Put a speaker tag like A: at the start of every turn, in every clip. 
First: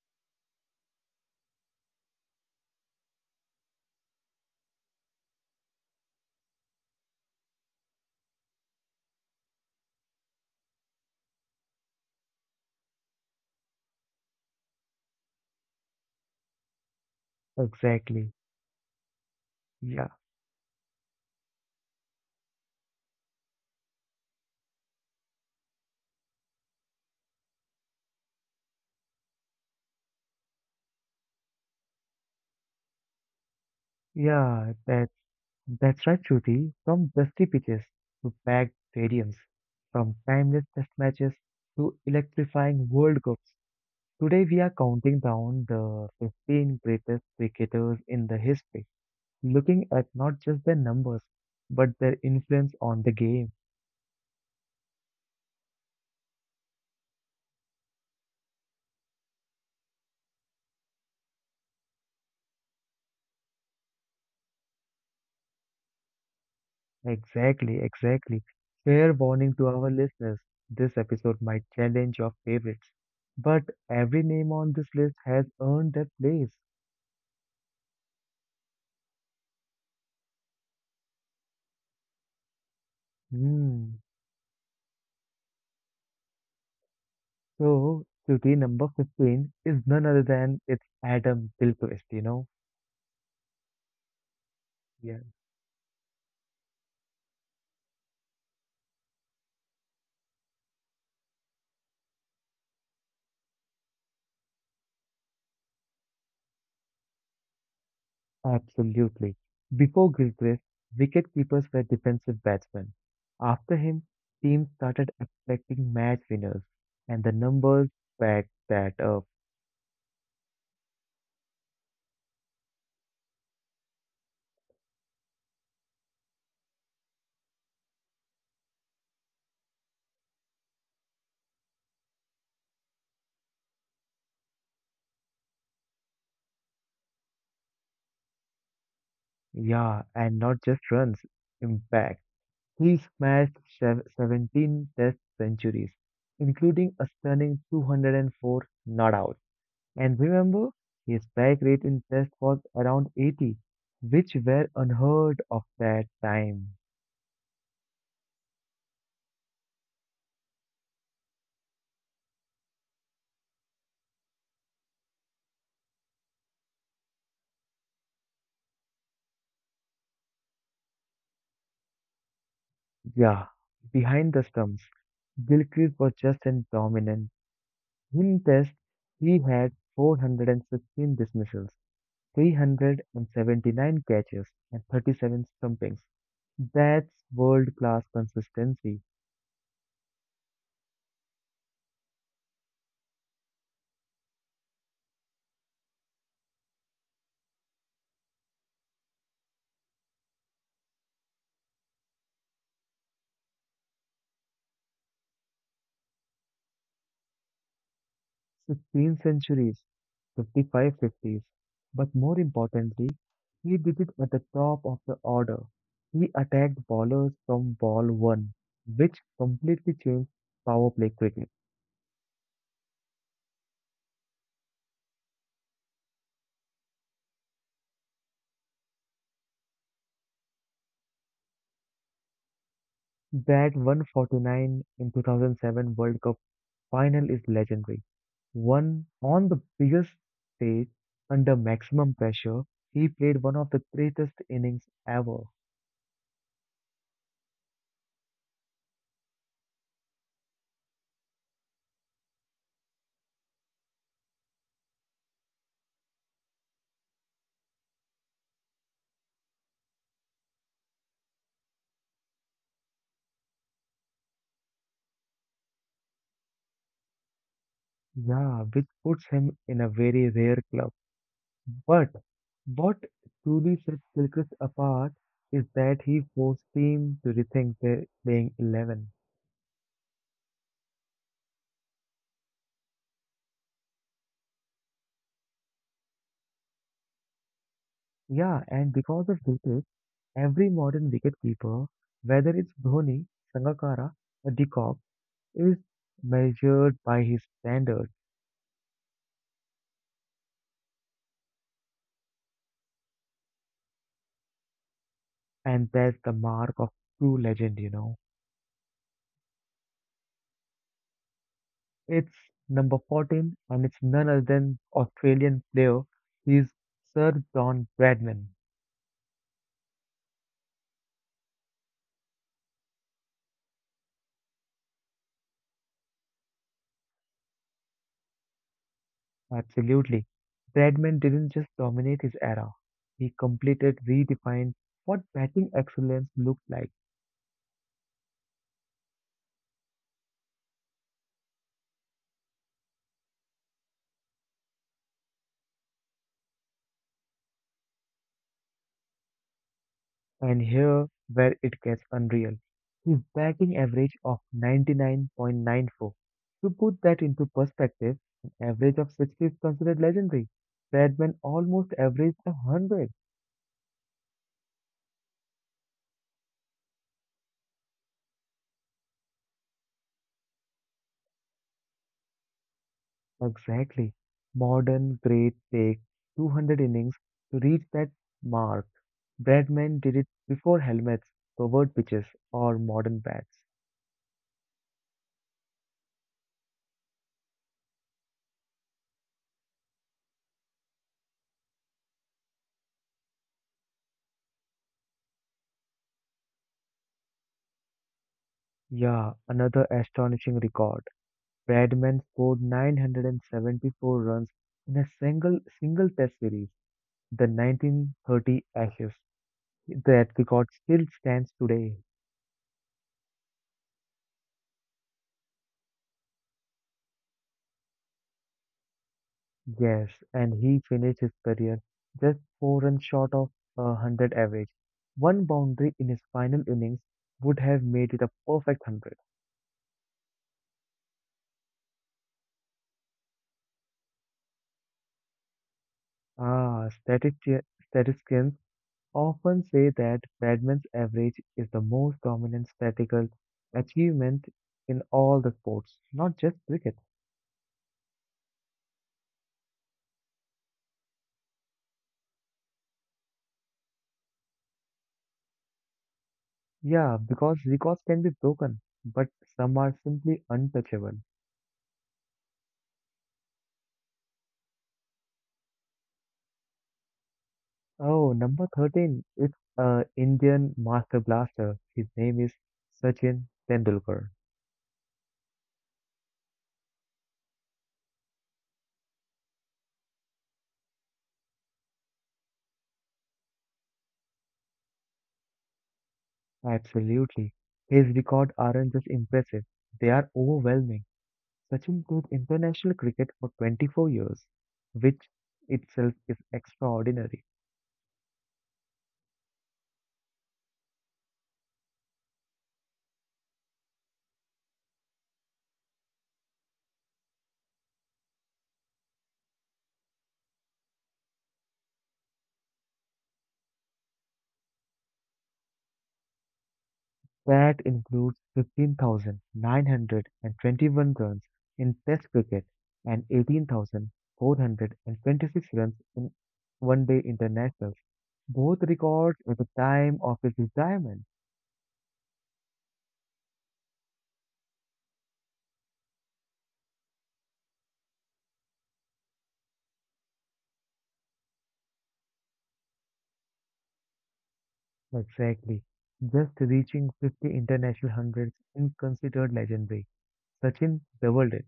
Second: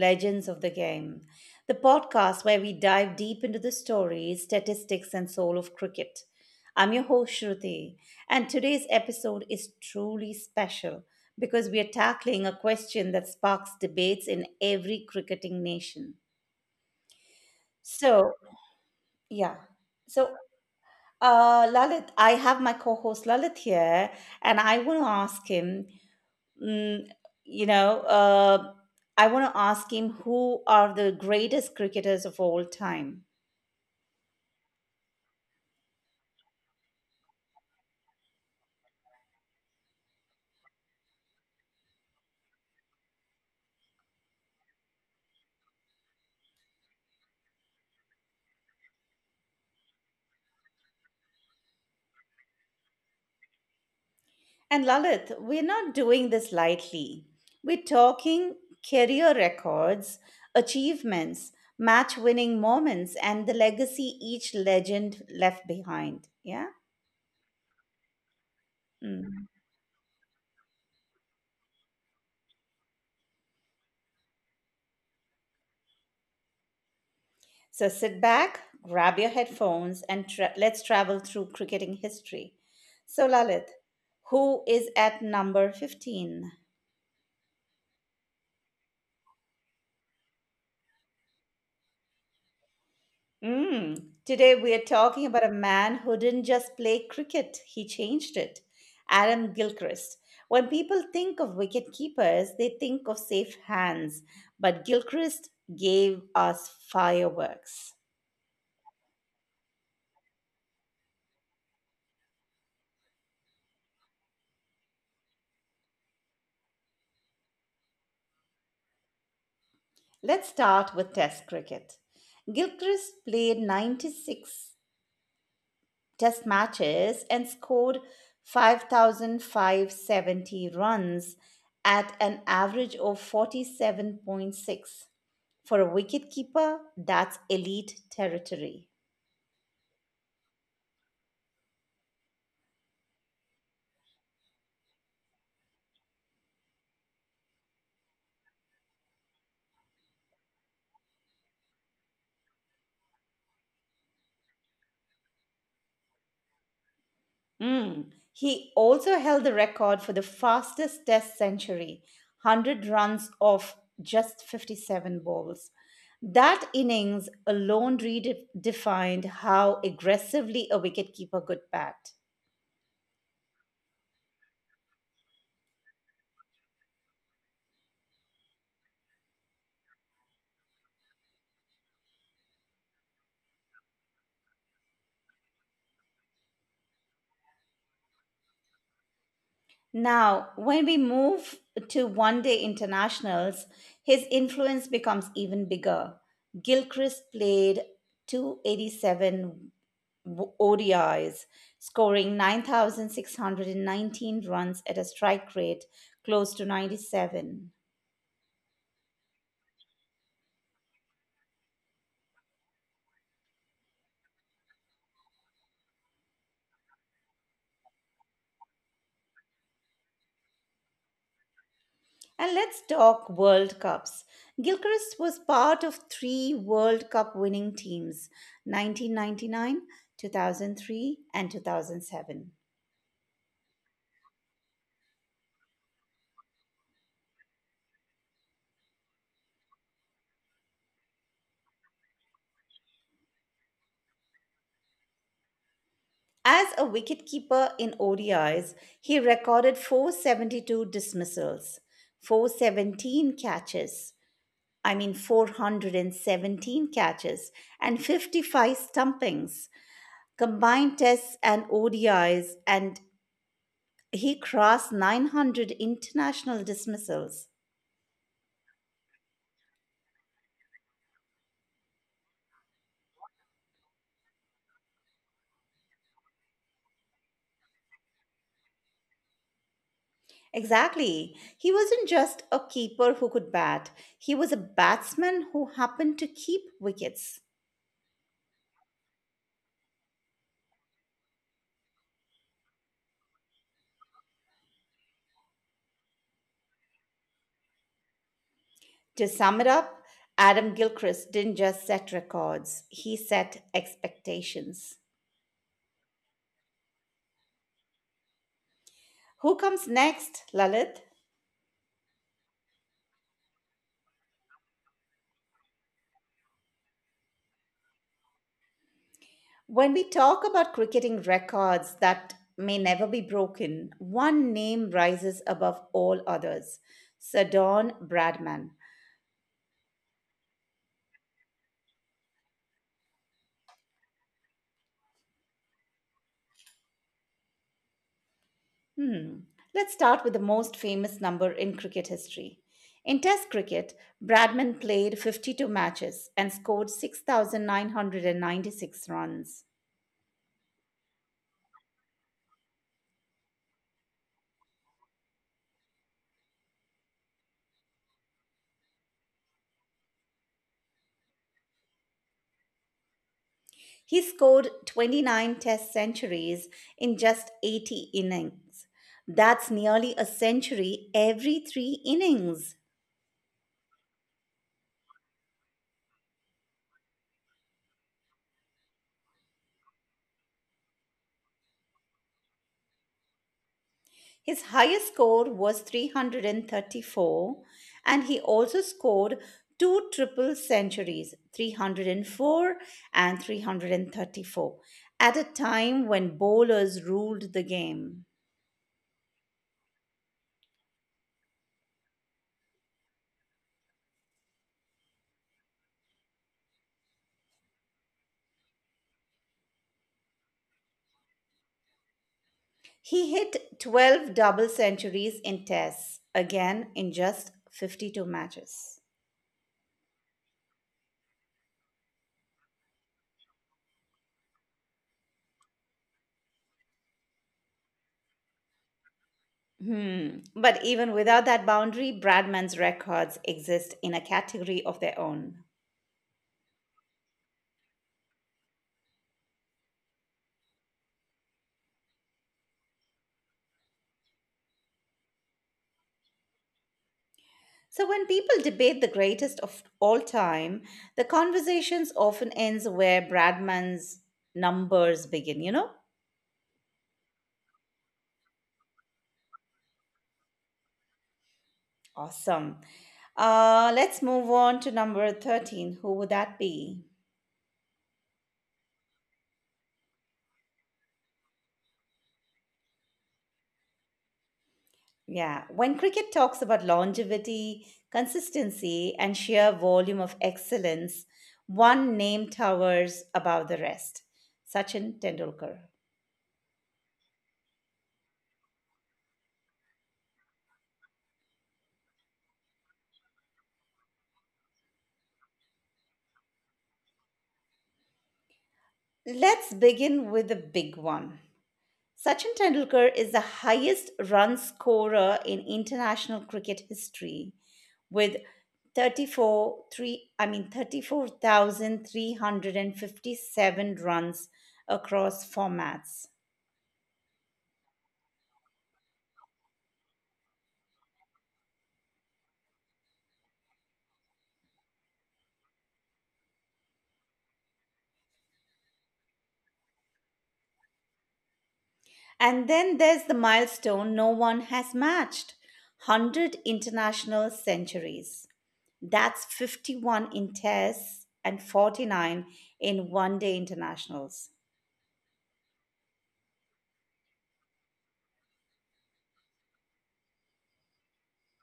A: Legends of the Game, the podcast where we dive deep into the stories, statistics, and soul of cricket. I'm your host, Shruti, and today's episode is truly special because we are tackling a question that sparks debates in every cricketing nation.
B: Exactly.
A: So, yeah.
B: Yeah,
A: So, Lalit, I have my co-host Lalit here, and I want to ask him, mm, you know, uh, who are the greatest cricketers of all time.
B: yeah, that's right, Shruti. From dusty pitches to packed stadiums, from timeless test matches to electrifying World Cups. Today we are counting down the 15 greatest cricketers in the history, looking at not just their numbers, but their influence on the game.
A: And Lalit, we're not doing this lightly. We're talking career records, achievements, match-winning moments, and the legacy each legend left behind. Yeah.
B: Exactly, exactly. Fair
A: Mm.
B: warning to our listeners, this episode might challenge your favorites but every name on this list has earned their place.
A: So sit back, grab your headphones, and let's travel through cricketing history. So, Lalit,
B: Hmm.
A: who is at number 15?
B: So, duty number 15 is none other than it's Adam Gilchrist.
A: Mm. Today, we are
B: Yeah.
A: talking about a man who didn't just play cricket, he changed it. Adam Gilchrist. When people think of wicket keepers, they think of safe hands, but Gilchrist gave us fireworks.
B: Absolutely. Before Gilchrist, wicketkeepers were defensive batsmen. After him, teams started expecting match winners, and the numbers back that up.
A: Let's start with Test cricket. Gilchrist played 96 test matches and scored 5,570 runs at an average of 47.6. For a wicketkeeper, that's elite territory.
B: Yeah, and not just runs, impact. He smashed 17 test centuries, including a stunning 204 not out. And remember, his back rate in test was around 80, which were unheard of that time.
A: Mm. He also held the record for the fastest test century, 100 runs off just 57 balls. That innings alone redefined how aggressively a wicketkeeper could bat.
B: Yeah, behind the stumps, Gilchrist was just as dominant. In test, he had 416 dismissals, 379 catches, and 37 stumpings. That's world class consistency.
A: Now, when we move to one day internationals, his influence becomes even bigger. Gilchrist played 287 ODIs, scoring 9,619 runs at a strike rate close to 97.
B: 16 centuries, 55 50s. But more importantly, he did it at the top of the order. He attacked bowlers from ball 1, which completely changed power play cricket.
A: And let's talk World Cups. Gilchrist was part of three World Cup winning teams: 1999, 2003, and 2007.
B: That 149 in 2007 World Cup final is legendary. One on the biggest stage under maximum pressure, he played one of the greatest innings ever.
A: As a wicketkeeper in ODIs, he recorded 472 dismissals, 417 catches, I mean 417 catches, and 55 stumpings, combined tests and ODIs, and he crossed 900 international dismissals.
B: Yeah, which puts him in a very rare club. But what truly sets Gilchrist apart is that he forced team to rethink their playing 11.
A: Exactly. He wasn't just a keeper who could bat, he was a batsman who happened to keep wickets.
B: Yeah, and because of Gilchrist, every modern wicketkeeper, whether it's Dhoni, Sangakkara, or De Kock, is measured by his standards,
A: To sum it up, Adam Gilchrist didn't just set records, he set expectations.
B: and that's the mark of true legend.
A: Who comes next, Lalit?
B: It's number 14, and it's none other than Australian player, he's Sir John Bradman.
A: When we talk about cricketing records that may never be broken, one name rises above all others: Sir Don Bradman.
B: Absolutely. Bradman didn't just dominate his era, he completed, redefined what batting excellence looked like.
A: Hmm. Let's start with the most famous number in cricket history. In Test cricket, Bradman played 52 matches and scored 6,996 runs.
B: And here where it gets unreal. His batting average of 99.94. To put that into perspective, an average of 60 is considered legendary. Bradman almost averaged 100.
A: He scored 29 test centuries in just 80 innings. That's nearly a century every three innings.
B: Exactly. Modern great take 200 innings to reach that mark. Bradman did it before helmets, covered pitches, or modern bats.
A: His highest score was 334, and he also scored two triple centuries, 304 and 334, at a time when bowlers ruled the game.
B: Yeah, another astonishing record. Bradman scored 974 runs in a single test series, the 1930 Ashes. That record still stands today.
A: He hit 12 double centuries in tests, again in just 52 matches.
B: Yes, and he finished his career just four runs short of a 100 average. One boundary in his final innings would have made it a perfect 100.
A: Hmm. But even without that boundary, Bradman's records exist in a category of their own.
B: Statistics often say that badminton's average is the most dominant statistical achievement in all the sports, not just cricket.
A: So when people debate the greatest of all time, the conversations often ends where Bradman's numbers begin, you know?
B: Yeah, because records can be broken, but some are simply untouchable.
A: Awesome. Let's move on to number 13. Who would that be?
B: Oh, number 13, it's a Indian master blaster. His name is Sachin Tendulkar.
A: Yeah, when cricket talks about longevity, consistency, and sheer volume of excellence, one name towers above the rest: Sachin Tendulkar.
B: Absolutely. His records aren't just impressive, they are overwhelming. Sachin played international cricket for 24 years, which itself is extraordinary.
A: Let's begin with the big one. Sachin Tendulkar is the highest run scorer in international cricket history with 34 three, I mean 34,357 runs across formats.
B: That includes 15,921 runs in Test cricket and 18,426 runs in One Day Internationals, both records at the time of his retirement.
A: And then there's the milestone no one has matched: 100 international centuries. That's 51 in tests and 49 in one day internationals.
B: Exactly. Just reaching 50 international hundreds is considered legendary. Sachin doubled it.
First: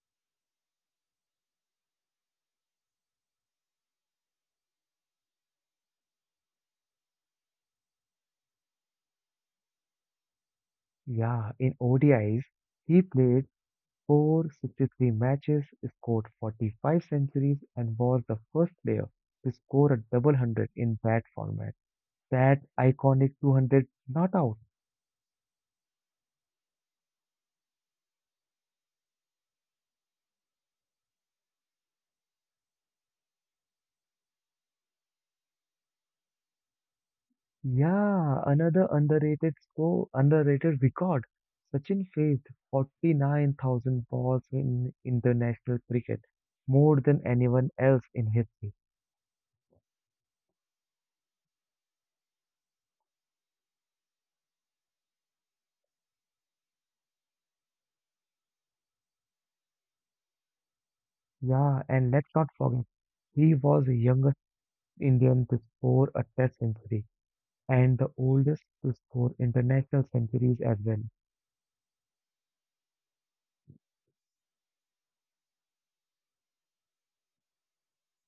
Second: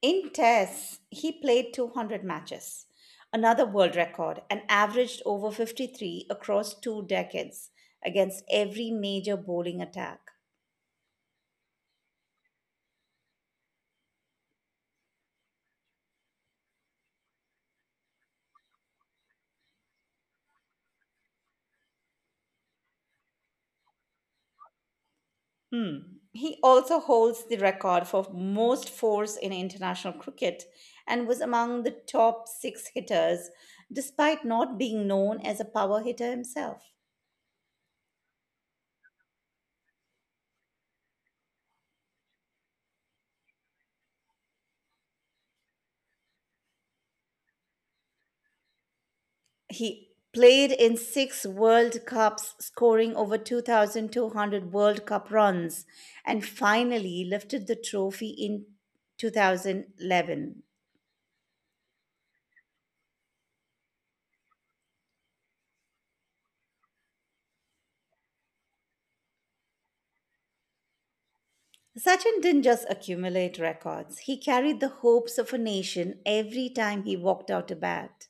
A: In tests, he played 200 matches, another world record, and averaged over 53 across two decades against every major bowling attack.
B: Yeah, in ODIs, he played scored 63 matches, scored 45 centuries, and was the first player to score a double hundred in that format. That iconic 200 not out.
A: Hmm. He also holds the record for most fours in international cricket and was among the top six hitters, despite not being known as a power hitter himself.
B: Yeah, another underrated record. Sachin faced 49,000 balls in international cricket, more than anyone else in history.
A: He played in six World Cups, scoring over 2,200 World Cup runs, and finally lifted the trophy in 2011.
B: Yeah, and let's not forget, he was the youngest Indian to score a test century, and the oldest to score international centuries as well.
A: Sachin didn't just accumulate records, he carried the hopes of a nation every time he walked out to bat.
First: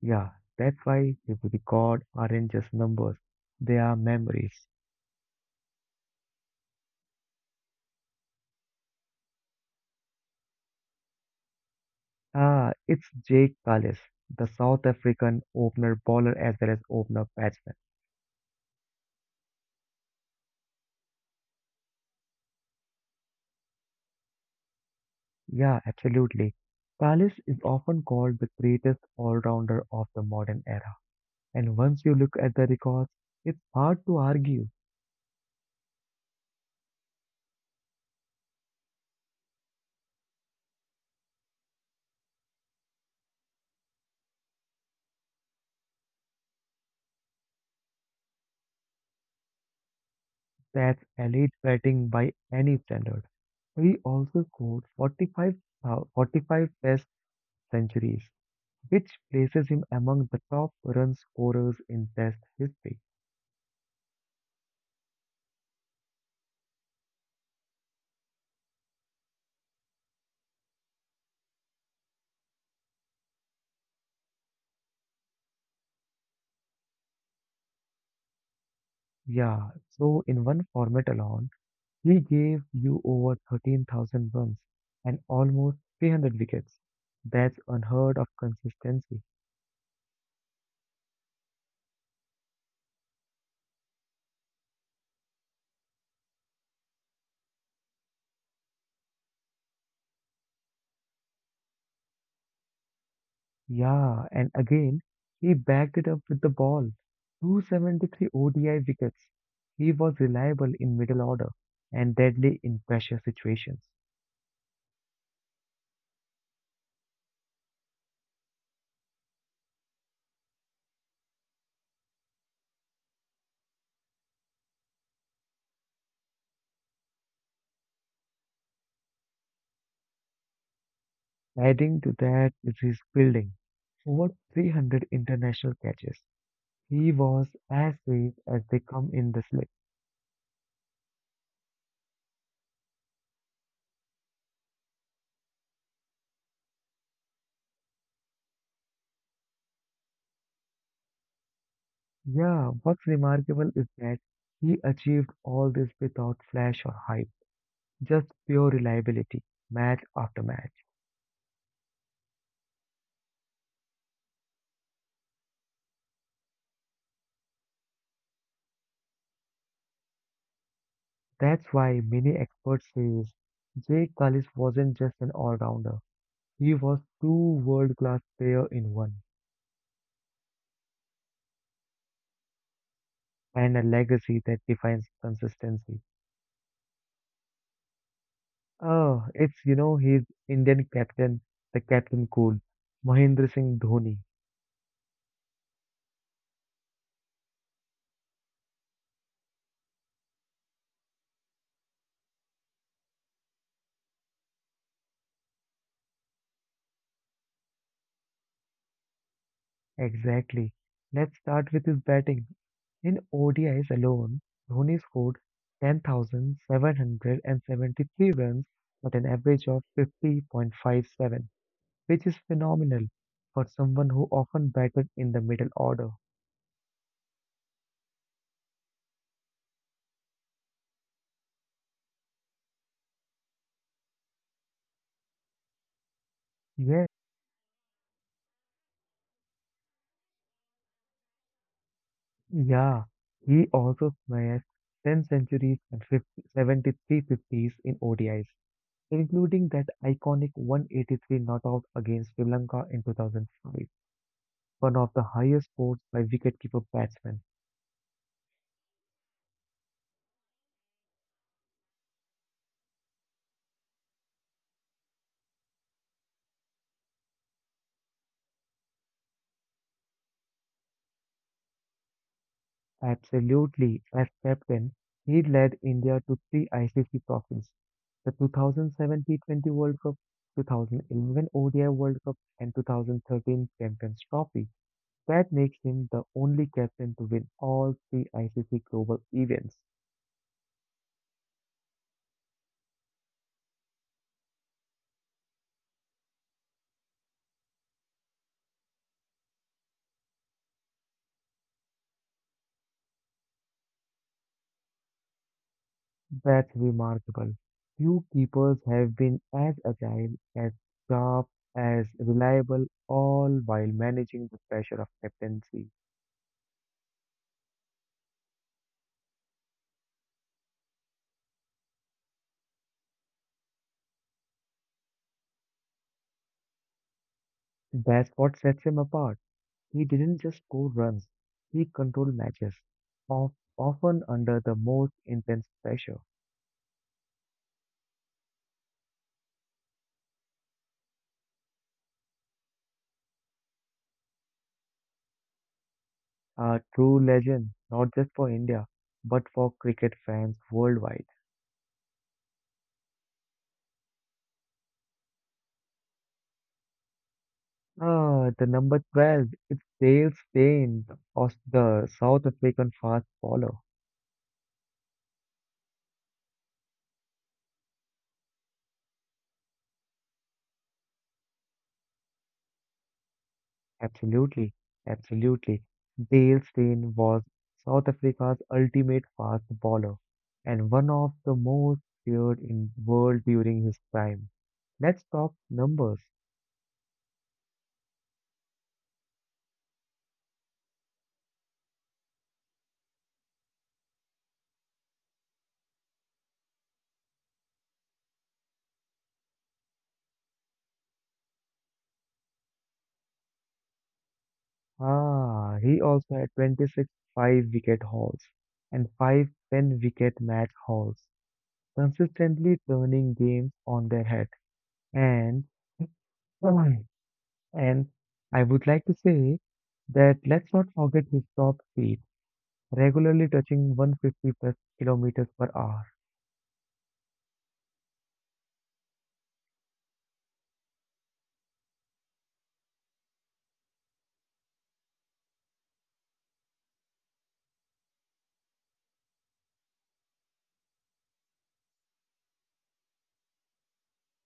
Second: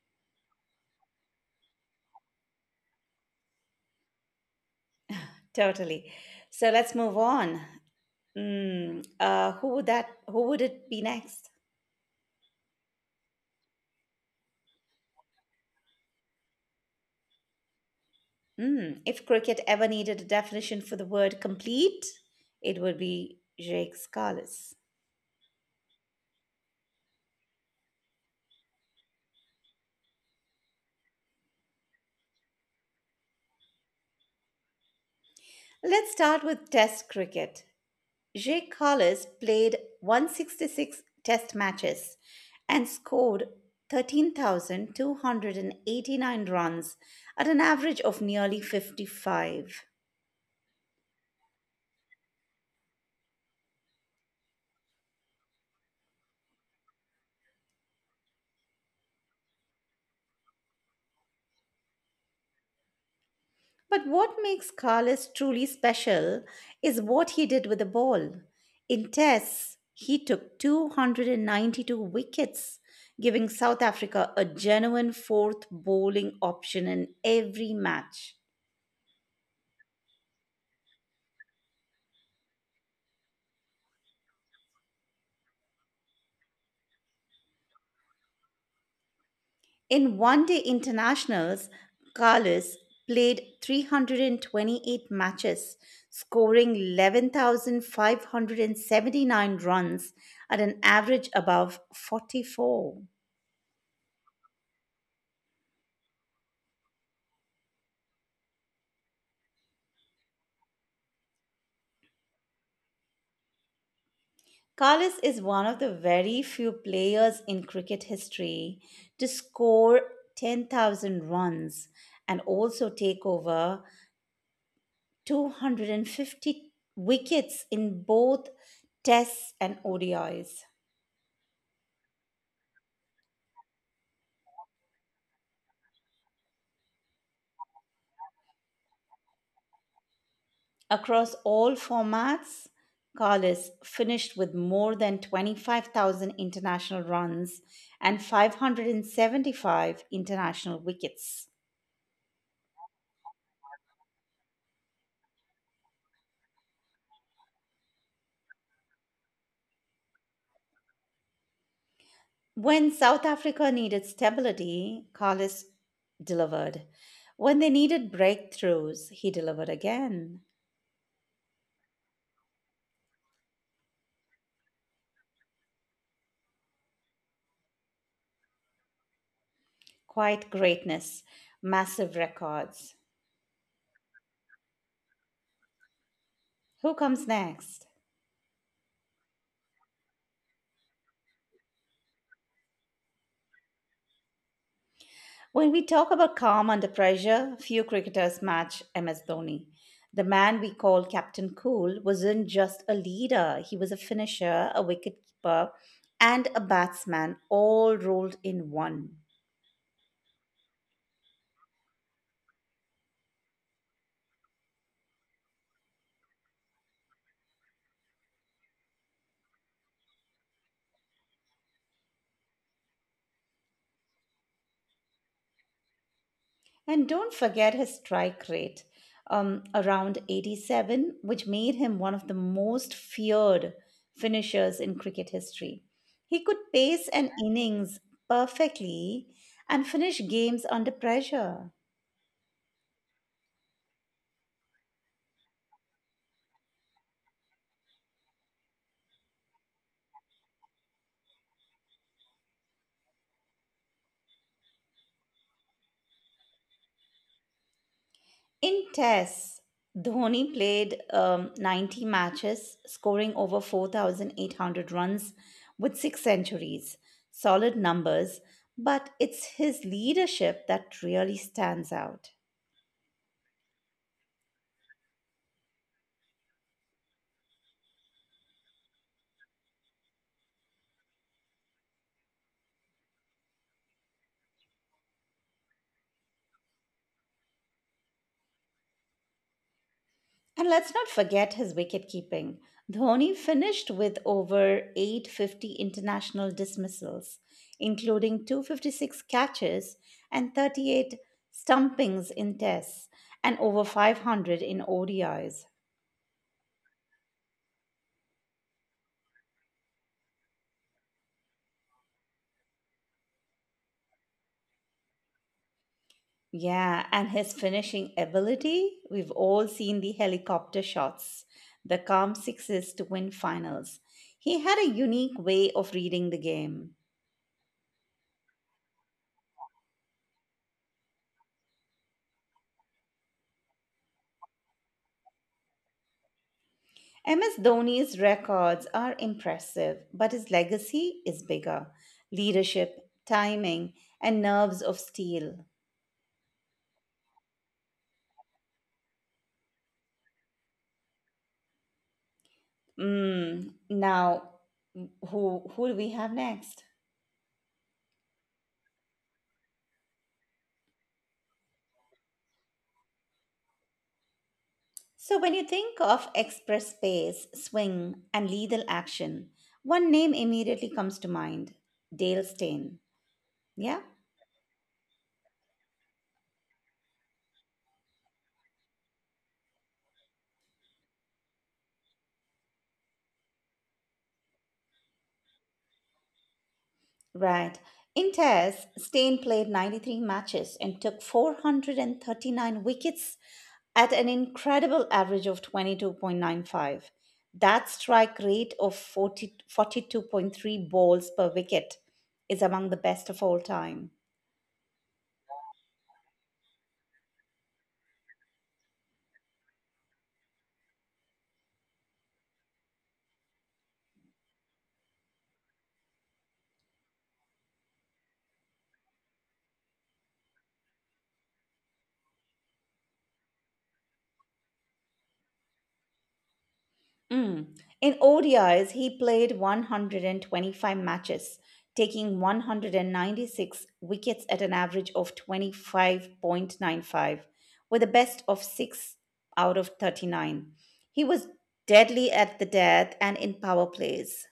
B: Yeah, that's why the record aren't just numbers, they are memories.
A: Totally. So let's move on. Who would that? Who would it be next?
B: It's Jake Kallis, the South African opener bowler as well as opener batsman.
A: If cricket ever needed a definition for the word complete, it would be Jake Scalise.
B: Yeah, absolutely. Kallis is often called the greatest all-rounder of the modern era. And once you look at the records, it's hard to argue
A: Let's start with Test cricket. Jake Scalise played 166 Test matches and scored 13,289 runs at an average of nearly 55.
B: that's elite batting by any standard. He also scored 45 test centuries, which places him among the top run scorers in Test history.
A: But what makes Carlos truly special is what he did with the ball. In tests, he took 292 wickets, giving South Africa a genuine fourth bowling option in every match.
B: Yeah, so in one format alone, he gave you over 13,000 runs and almost 300 wickets. That's unheard of consistency.
A: In one day internationals, Carlos played 328 matches, scoring 11,579 runs at an average above 44.
B: Yeah, and again, he backed it up with the ball. 273 ODI wickets. He was reliable in middle order and deadly in pressure situations.
A: Carlos is one of the very few players in cricket history to score 10,000 runs and also take over 250 wickets in both Tests and ODIs.
B: Adding to that is his fielding. Over 300 international catches. He was as safe as they come in the slip.
A: Across all formats, Carlos finished with more than 25,000 international runs and 575 international wickets.
B: Yeah, what's remarkable is that he achieved all this without flash or hype, just pure reliability, match after match.
A: When South Africa needed stability, Collis delivered. When they needed breakthroughs, he delivered again.
B: That's why many experts say Jake Kallis wasn't just an all-rounder. He was two world-class player in one,
A: Quiet greatness, massive records.
B: and a legacy that defines consistency.
A: Who comes next?
B: Oh, it's his Indian captain, the captain cool. Mahendra Singh Dhoni.
A: When we talk about calm under pressure, few cricketers match MS Dhoni. The man we call Captain Cool wasn't just a leader, he was a finisher, a wicketkeeper, and a batsman, all rolled in one.
B: Exactly. Let's start with his batting. In ODIs alone, Dhoni scored 10,773 runs at an average of 50.57, which is phenomenal for someone who often batted in the middle order.
A: And don't forget his strike rate, around 87, which made him one of the most feared finishers in cricket history. He could
B: Yeah,
A: pace an innings perfectly and finish games under pressure.
B: yeah. He also smashed 10 centuries and fifty seventy three fifties 73 50s in ODIs, including that iconic 183 knock-out against Sri Lanka in 2005, one of the highest scores by wicketkeeper batsmen.
A: In tests, Dhoni played 90 matches, scoring over 4,800 runs with six centuries. Solid numbers, but it's his leadership that really stands out.
B: Absolutely, as captain, he led India to three ICC trophies, the 2007 T20 World Cup, 2011 ODI World Cup, and 2013 Champions Trophy. That makes him the only captain to win all three ICC global events.
A: And let's not forget his wicket-keeping. Dhoni finished with over 850 international dismissals, including 256 catches and 38 stumpings in tests and over 500 in ODIs.
B: That's remarkable. Few keepers have been as agile, as sharp, as reliable, all while managing the pressure of captaincy.
A: Yeah, and his finishing ability, we've all seen the helicopter shots, the calm sixes to win finals. He had a unique way of reading the game.
B: That's what sets him apart. He didn't just score runs, he controlled matches, of, often under the most intense pressure.
A: MS Dhoni's records are impressive, but his legacy is bigger. Leadership, timing, and nerves of steel.
B: A true legend, not just for India, but for cricket fans worldwide.
A: Now, who do we have next?
B: The number 12, it's Dale Steyn, the the South African fast bowler.
A: So when you think of express pace, swing, and lethal action, one name immediately comes to mind: Dale Steyn. Yeah.
B: Absolutely, absolutely. Dale Steyn was South Africa's ultimate fast bowler and one of the most feared in the world during his prime. Let's talk numbers.
A: Right. In Test, Stain played 93 matches and took 439 wickets at an incredible average of 22.95. That strike rate of forty two point three balls per wicket is among the best of all time.
B: He also had 26 five-wicket hauls and five 10-wicket match hauls, consistently turning games on their head. And and I would like to say that let's not forget his top speed, regularly touching 150 plus kilometers per hour.
A: Mm. In ODIs, he played 125 matches, taking 196 wickets at an average of 25.95, with a best of 6 out of 39. He was deadly at the death and in power plays.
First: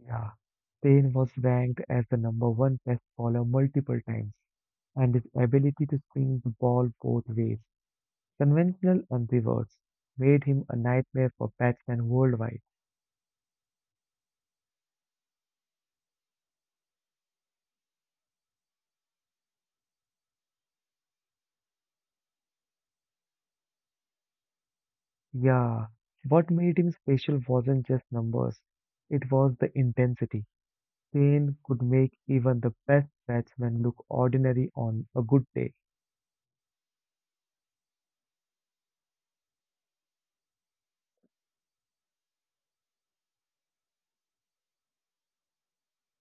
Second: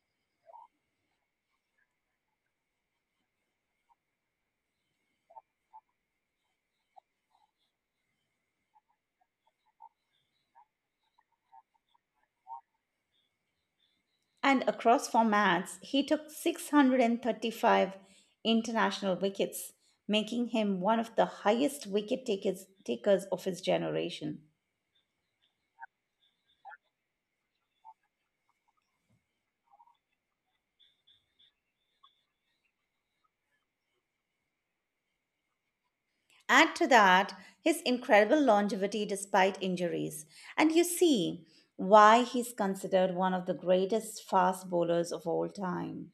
B: Yeah, Spain was ranked as the number one pest bowler multiple times, and his ability to swing the ball both ways, conventional and reverse, made him a nightmare for batsmen worldwide.
A: And across formats, he took 635 international wickets, making him one of the highest wicket takers of his generation.
B: Yeah, what made him special wasn't just numbers, it was the intensity. Spain could make even the best batsman look ordinary on a good day.
A: Add to that his incredible longevity despite injuries, and you see why he's considered one of the greatest fast bowlers of all time.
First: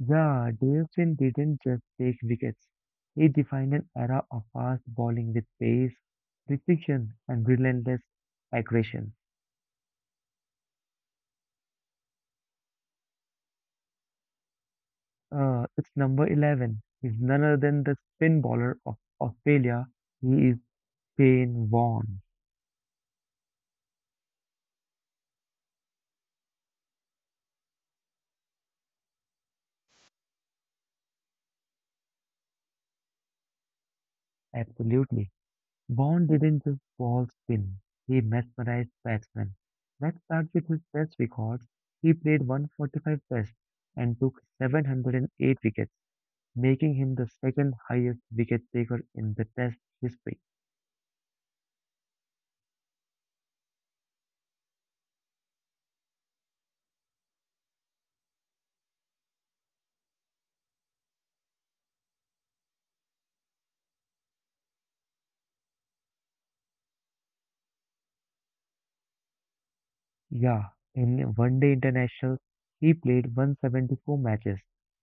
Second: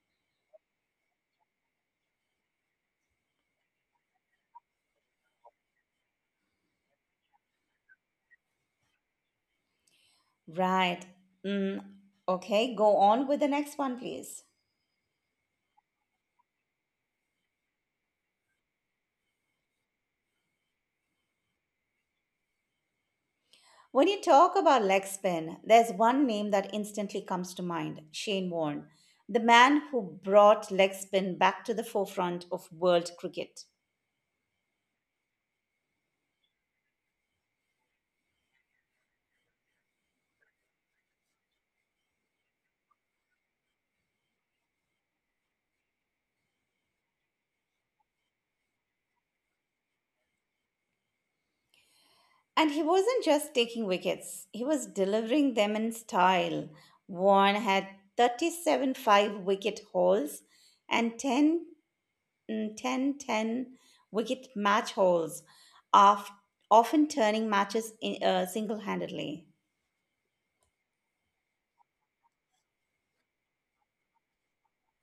B: Yeah, Davison didn't just take wickets. He defined an era of fast bowling with pace, precision, and relentless aggression.
A: Right. Mm, okay, go on with the next one, please.
B: It's number 11. He's none other than the spin bowler of Australia. He is Shane Warne.
A: When you talk about leg spin, there's one name that instantly comes to mind: Shane Warne, the man who brought leg spin back to the forefront of world cricket.
B: Absolutely. Warne didn't just bowl spin. He mesmerized batsmen. Let's start with his test records. He played 145 tests and took 708 wickets, making him the second highest wicket taker in the Test history.
A: And he wasn't just taking wickets, he was delivering them in style. Warren had 37 5 wicket hauls and 10 ten wicket match hauls, of, often turning matches single handedly.
B: Yeah, in one day internationals, he played 174 matches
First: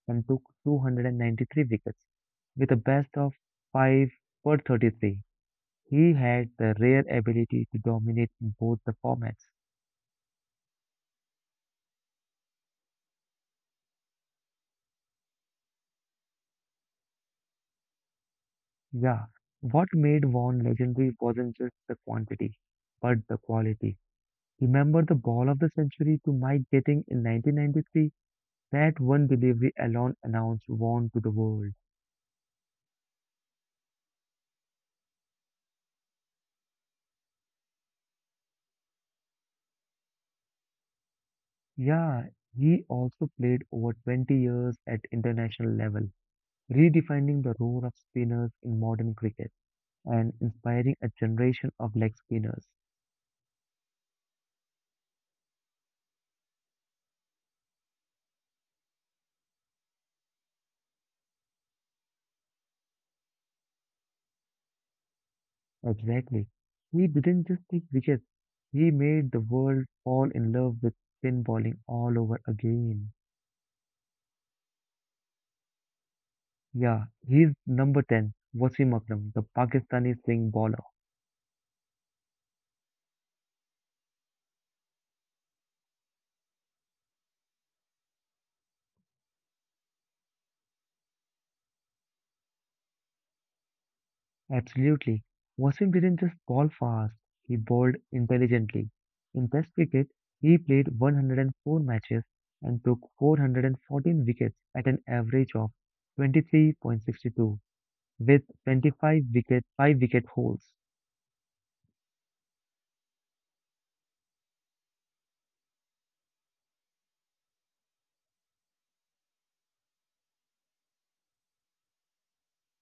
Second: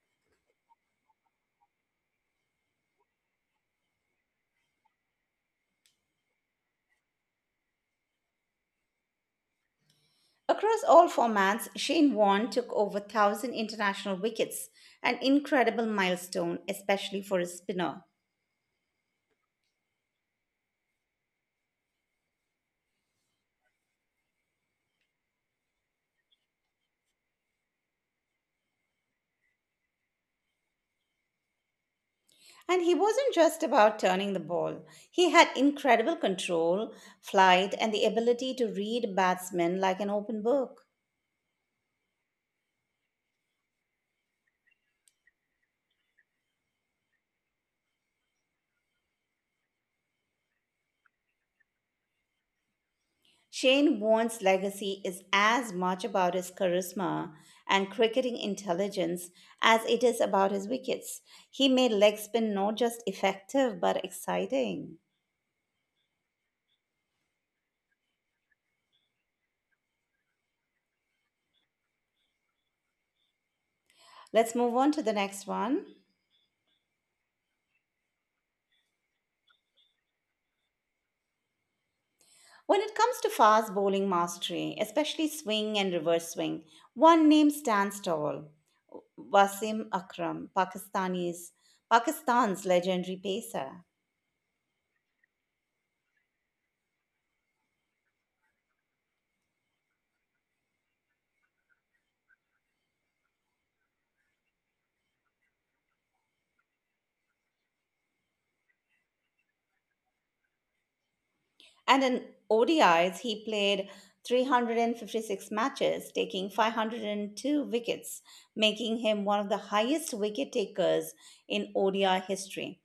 B: and took 293 wickets with a best of 5 per 33. He had the rare ability to dominate in both the formats.
A: Across all formats, Shane Warne took over 1,000 international wickets, an incredible milestone, especially for a spinner.
B: Yeah, what made Vaughan legendary wasn't just the quantity, but the quality. Remember the ball of the century to Mike Getting in 1993? That one delivery alone announced Vaughn to the world.
A: And he wasn't just about turning the ball. He had incredible control, flight, and the ability to read batsmen like an open book.
B: Yeah, he also played over 20 years at international level, redefining the role of spinners in modern cricket and inspiring a generation of leg spinners.
A: Shane Warne's legacy is as much about his charisma and cricketing intelligence as it is about his wickets. He made leg spin not just effective but exciting.
B: Exactly. He didn't just take wickets, he made the world fall in love with spin bowling all over again.
A: Let's move on to the next one.
B: Yeah, he's number 10, Wasim Akram, the Pakistani swing bowler.
A: When it comes to fast bowling mastery, especially swing and reverse swing, one name stands tall. Wasim Akram, Pakistani's Pakistan's legendary pacer.
B: Absolutely. Wasim didn't just bowl fast, he bowled intelligently. In Test cricket, he played 104 matches and took 414 wickets at an average of 23.62 with 25 wicket 5 wicket holes.
A: And in ODIs, he played 356 matches, taking 502 wickets, making him one of the highest wicket takers in ODI history.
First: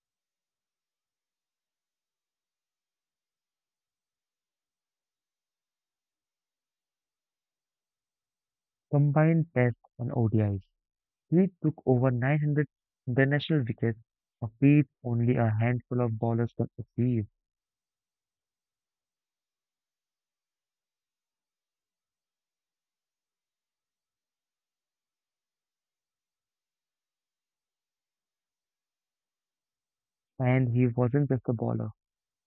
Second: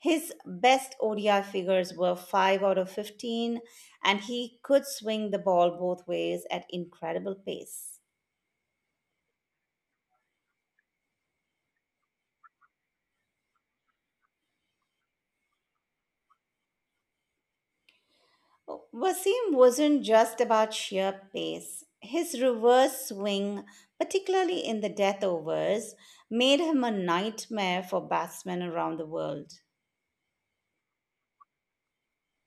A: His best ODI figures were 5 out of 15, and he could swing the ball both ways at incredible pace.
B: Combined Test and ODIs, he took over 900 international wickets, a feat only a handful of bowlers can achieve.
A: Wasim wasn't just about sheer pace. His reverse swing, particularly in the death overs, made him a nightmare for batsmen around the world.
B: And he wasn't just a bowler.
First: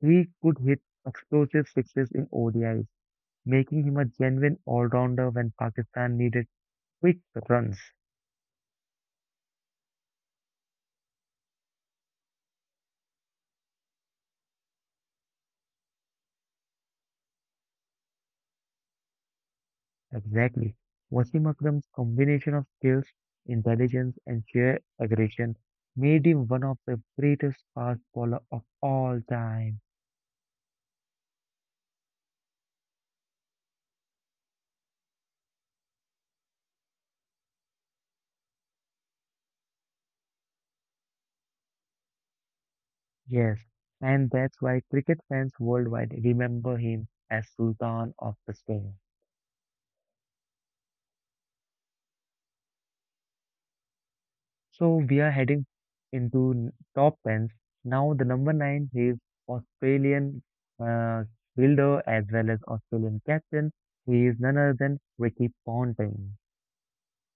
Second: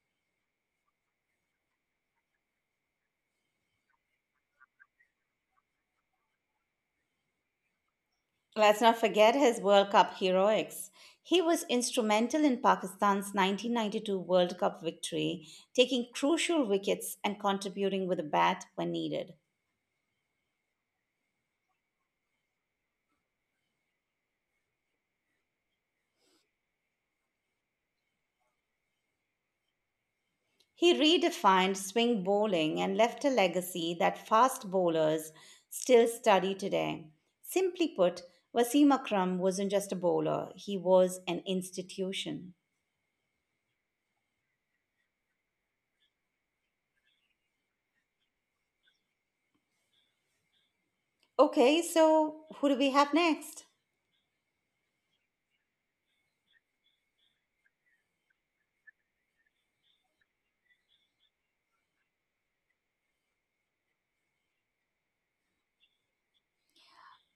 B: He could hit explosive sixes in ODIs, making him a genuine all-rounder when Pakistan needed quick runs.
A: Let's not forget his World Cup heroics. He was instrumental in Pakistan's 1992 World Cup victory, taking crucial wickets and contributing with a bat when needed.
B: Exactly. Wasim Akram's combination of skills, intelligence, and sheer aggression made him one of the greatest fast bowler of all time.
A: He redefined swing bowling and left a legacy that fast bowlers still study today. Simply put, Wasim Akram wasn't just a bowler, he was an institution.
B: Yes, and that's why cricket fans worldwide remember him as Sultan of the Spin.
A: Okay, so who do we have next?
B: So we are heading into top tens. Now the number nine is Australian uh, fielder as well as Australian captain. He is none other than Ricky Ponting.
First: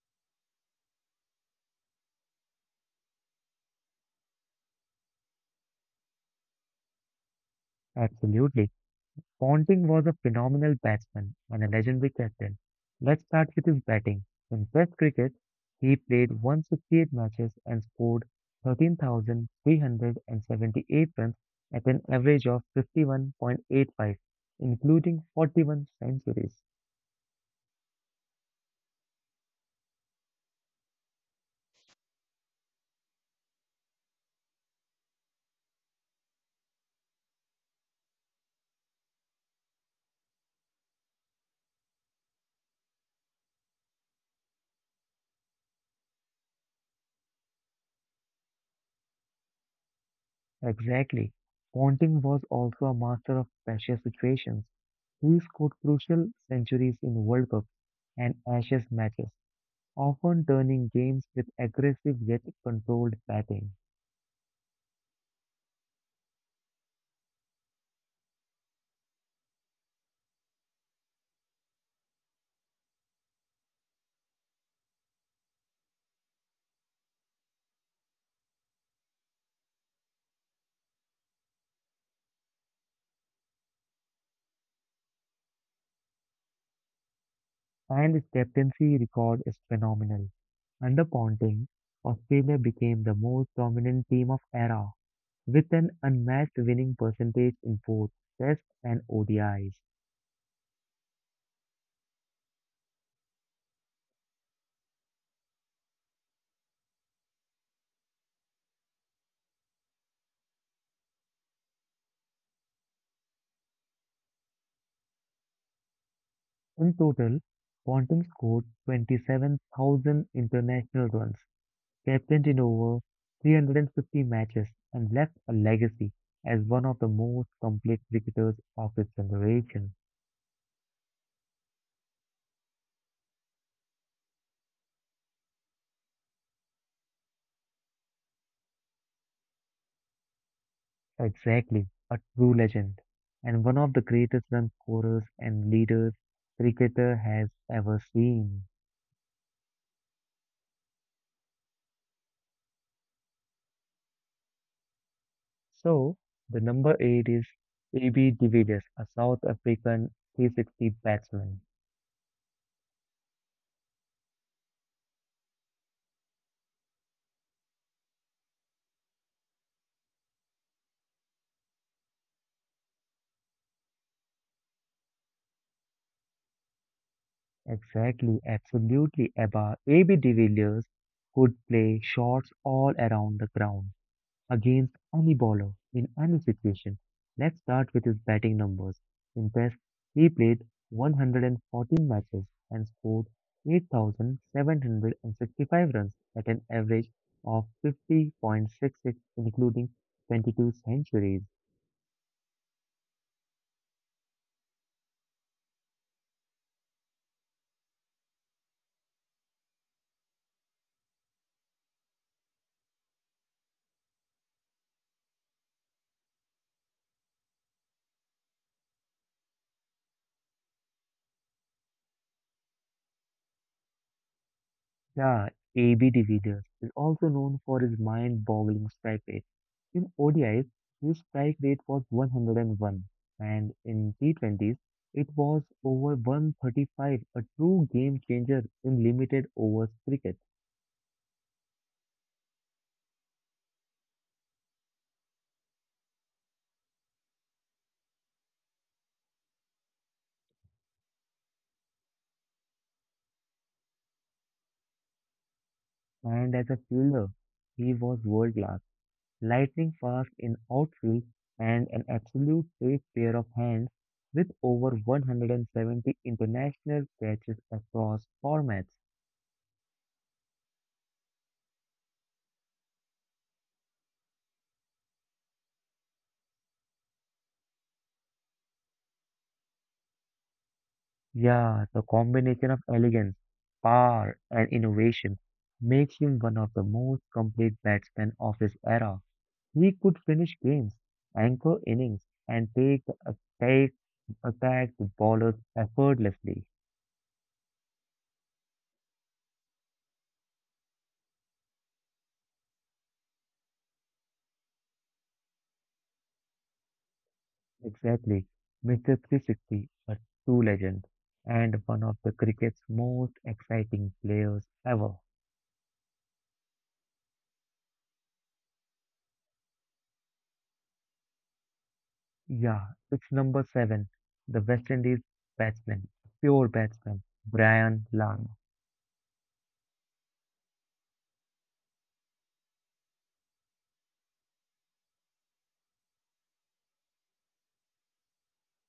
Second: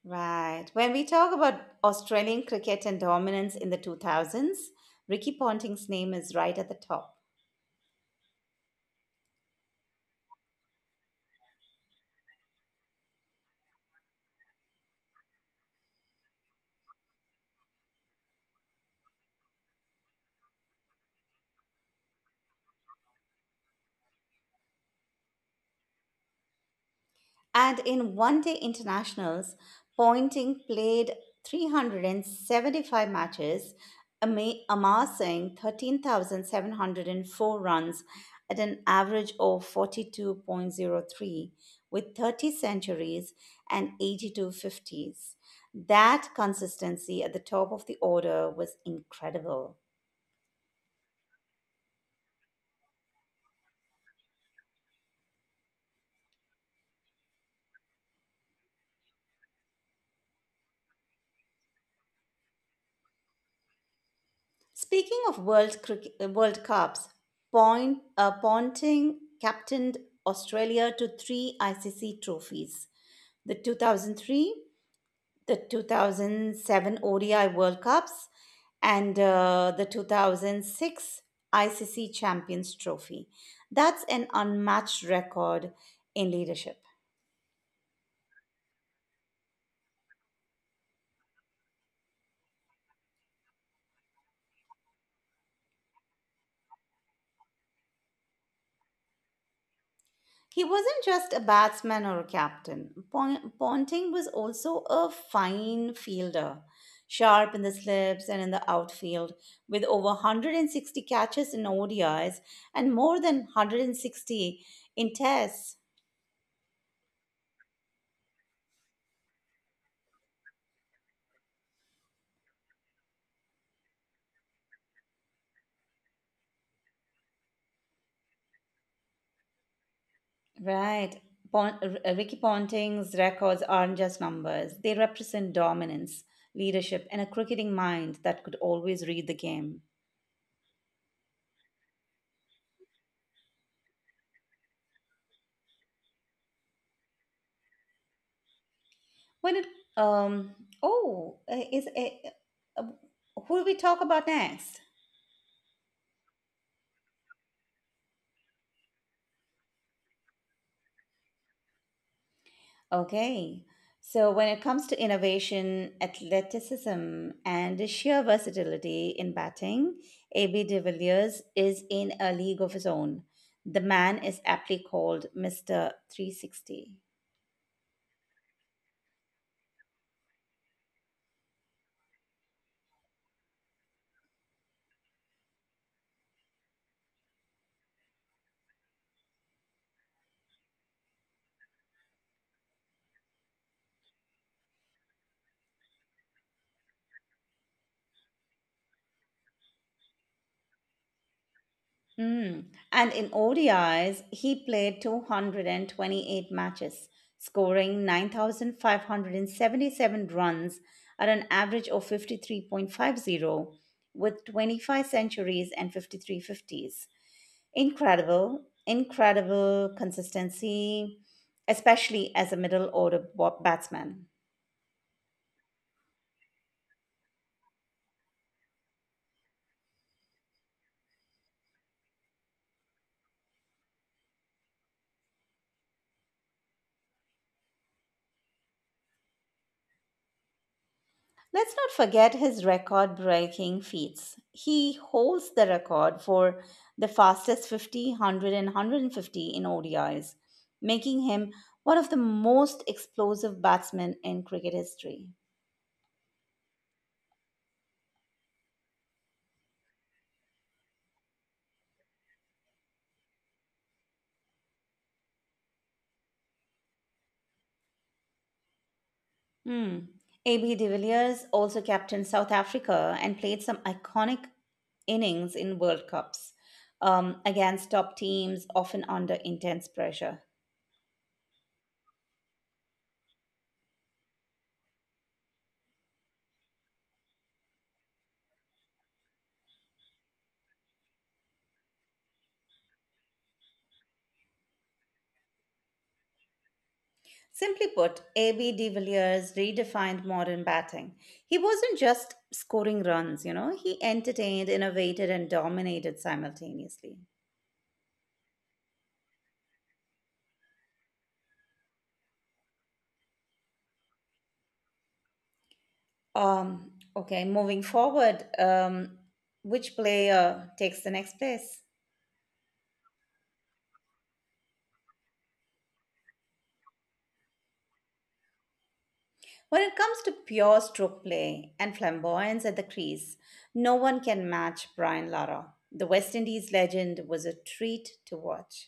A: Right. When we talk about Australian cricket and dominance in the 2000s, Ricky Ponting's name is right at the top.
B: Absolutely. Ponting was a phenomenal batsman and a legendary captain. Let's start with his batting. In Test cricket, he played 168 matches and scored 13,378 runs at an average of 51.85, including 41 centuries.
A: And in one day internationals, Pointing played 375 matches, amassing 13,704 runs at an average of 42.03 with 30 centuries and 82 fifties. That consistency at the top of the order was incredible.
B: Exactly. Ponting was also a master of pressure situations. He scored crucial centuries in World Cup and Ashes matches, often turning games with aggressive yet controlled batting.
A: Speaking of World Cups, Ponting captained Australia to three ICC trophies: the 2003, the 2007 ODI World Cups, and the 2006 ICC Champions Trophy. That's an unmatched record in leadership.
B: And his captaincy record is phenomenal. Under Ponting, Australia became the most dominant team of era, with an unmatched winning percentage in both Tests and ODIs.
A: He wasn't just a batsman or a captain. Ponting was also a fine fielder, sharp in the slips and in the outfield, with over 160 catches in ODIs and more than 160 in tests.
B: In total, Ponting scored 27,000 international runs, captained in over 350 matches, and left a legacy as one of the most complete cricketers of his generation.
A: Right. Ricky Ponting's records aren't just numbers, they represent dominance, leadership, and a cricketing mind that could always read the game.
B: Exactly, a true legend, and one of the greatest run scorers and leaders cricketer has ever seen.
A: When it um oh is it uh, who do we talk about next?
B: So, the number 8 is AB de Villiers, a South African 360 batsman.
A: Okay. So when it comes to innovation, athleticism, and sheer versatility in batting, AB de Villiers is in a league of his own. The man is aptly called Mr. 360.
B: Exactly, absolutely, Abba. AB de Villiers could play shots all around the ground, against any bowler in any situation. Let's start with his batting numbers. In Test, he played 114 matches and scored 8,765 runs at an average of 50.66, including 22 centuries.
A: Mm. And in ODIs, he played 228 matches, scoring 9,577 runs at an average of 53.50 with 25 centuries and 53 fifties. Incredible, Incredible consistency, especially as a middle order batsman.
B: Yeah, AB de Villiers is also known for his mind-boggling strike rate. In ODIs, his strike rate was 101, and one, and in T20s, it was over 135, a true game changer in limited overs cricket.
A: Let's not forget his record breaking feats. He holds the record for the fastest 50, 100, and 150 in ODIs, making him one of the most explosive batsmen in cricket history.
B: And as a fielder, he was world-class, lightning fast in outfield and an absolute safe pair of hands with over 170 international catches across formats.
A: Hmm. AB de Villiers also captained South Africa and played some iconic innings in World Cups against top teams, often under intense pressure.
B: Yeah, the combination of elegance, power, and innovation makes him one of the most complete batsmen of his era. He could finish games, anchor innings, and attack the bowlers effortlessly.
A: Simply put, A.B. de Villiers redefined modern batting. He wasn't just scoring runs. He entertained, innovated, and dominated simultaneously.
B: Exactly, Mr. 360, a true legend, and one of the cricket's most exciting players ever.
A: Okay, moving forward, which player takes the next place?
B: Yeah, it's number seven, the West Indies batsman, pure batsman, Brian Lara.
A: When it comes to pure stroke play and flamboyance at the crease, no one can match Brian Lara. The West Indies legend was a treat to watch.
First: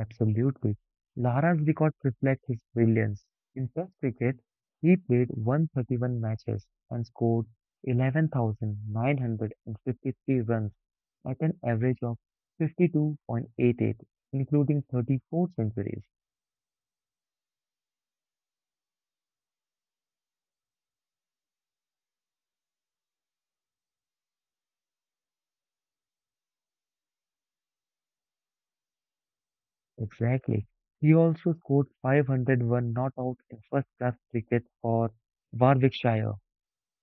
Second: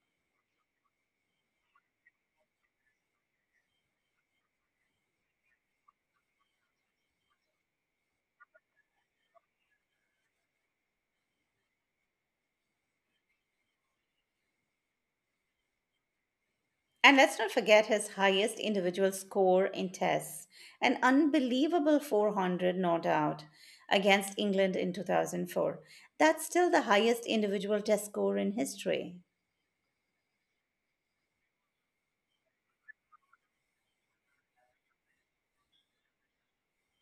B: Absolutely. Lara's records reflect his brilliance. In Test cricket, he played 131 matches and scored 11,953 runs at an average of 52.88, including 34 centuries.
A: And let's not forget his highest individual score in tests, an unbelievable 400 not out against England in 2004. That's still the highest individual test score in history.
B: Exactly. He also scored 501 not out in first class cricket for Warwickshire,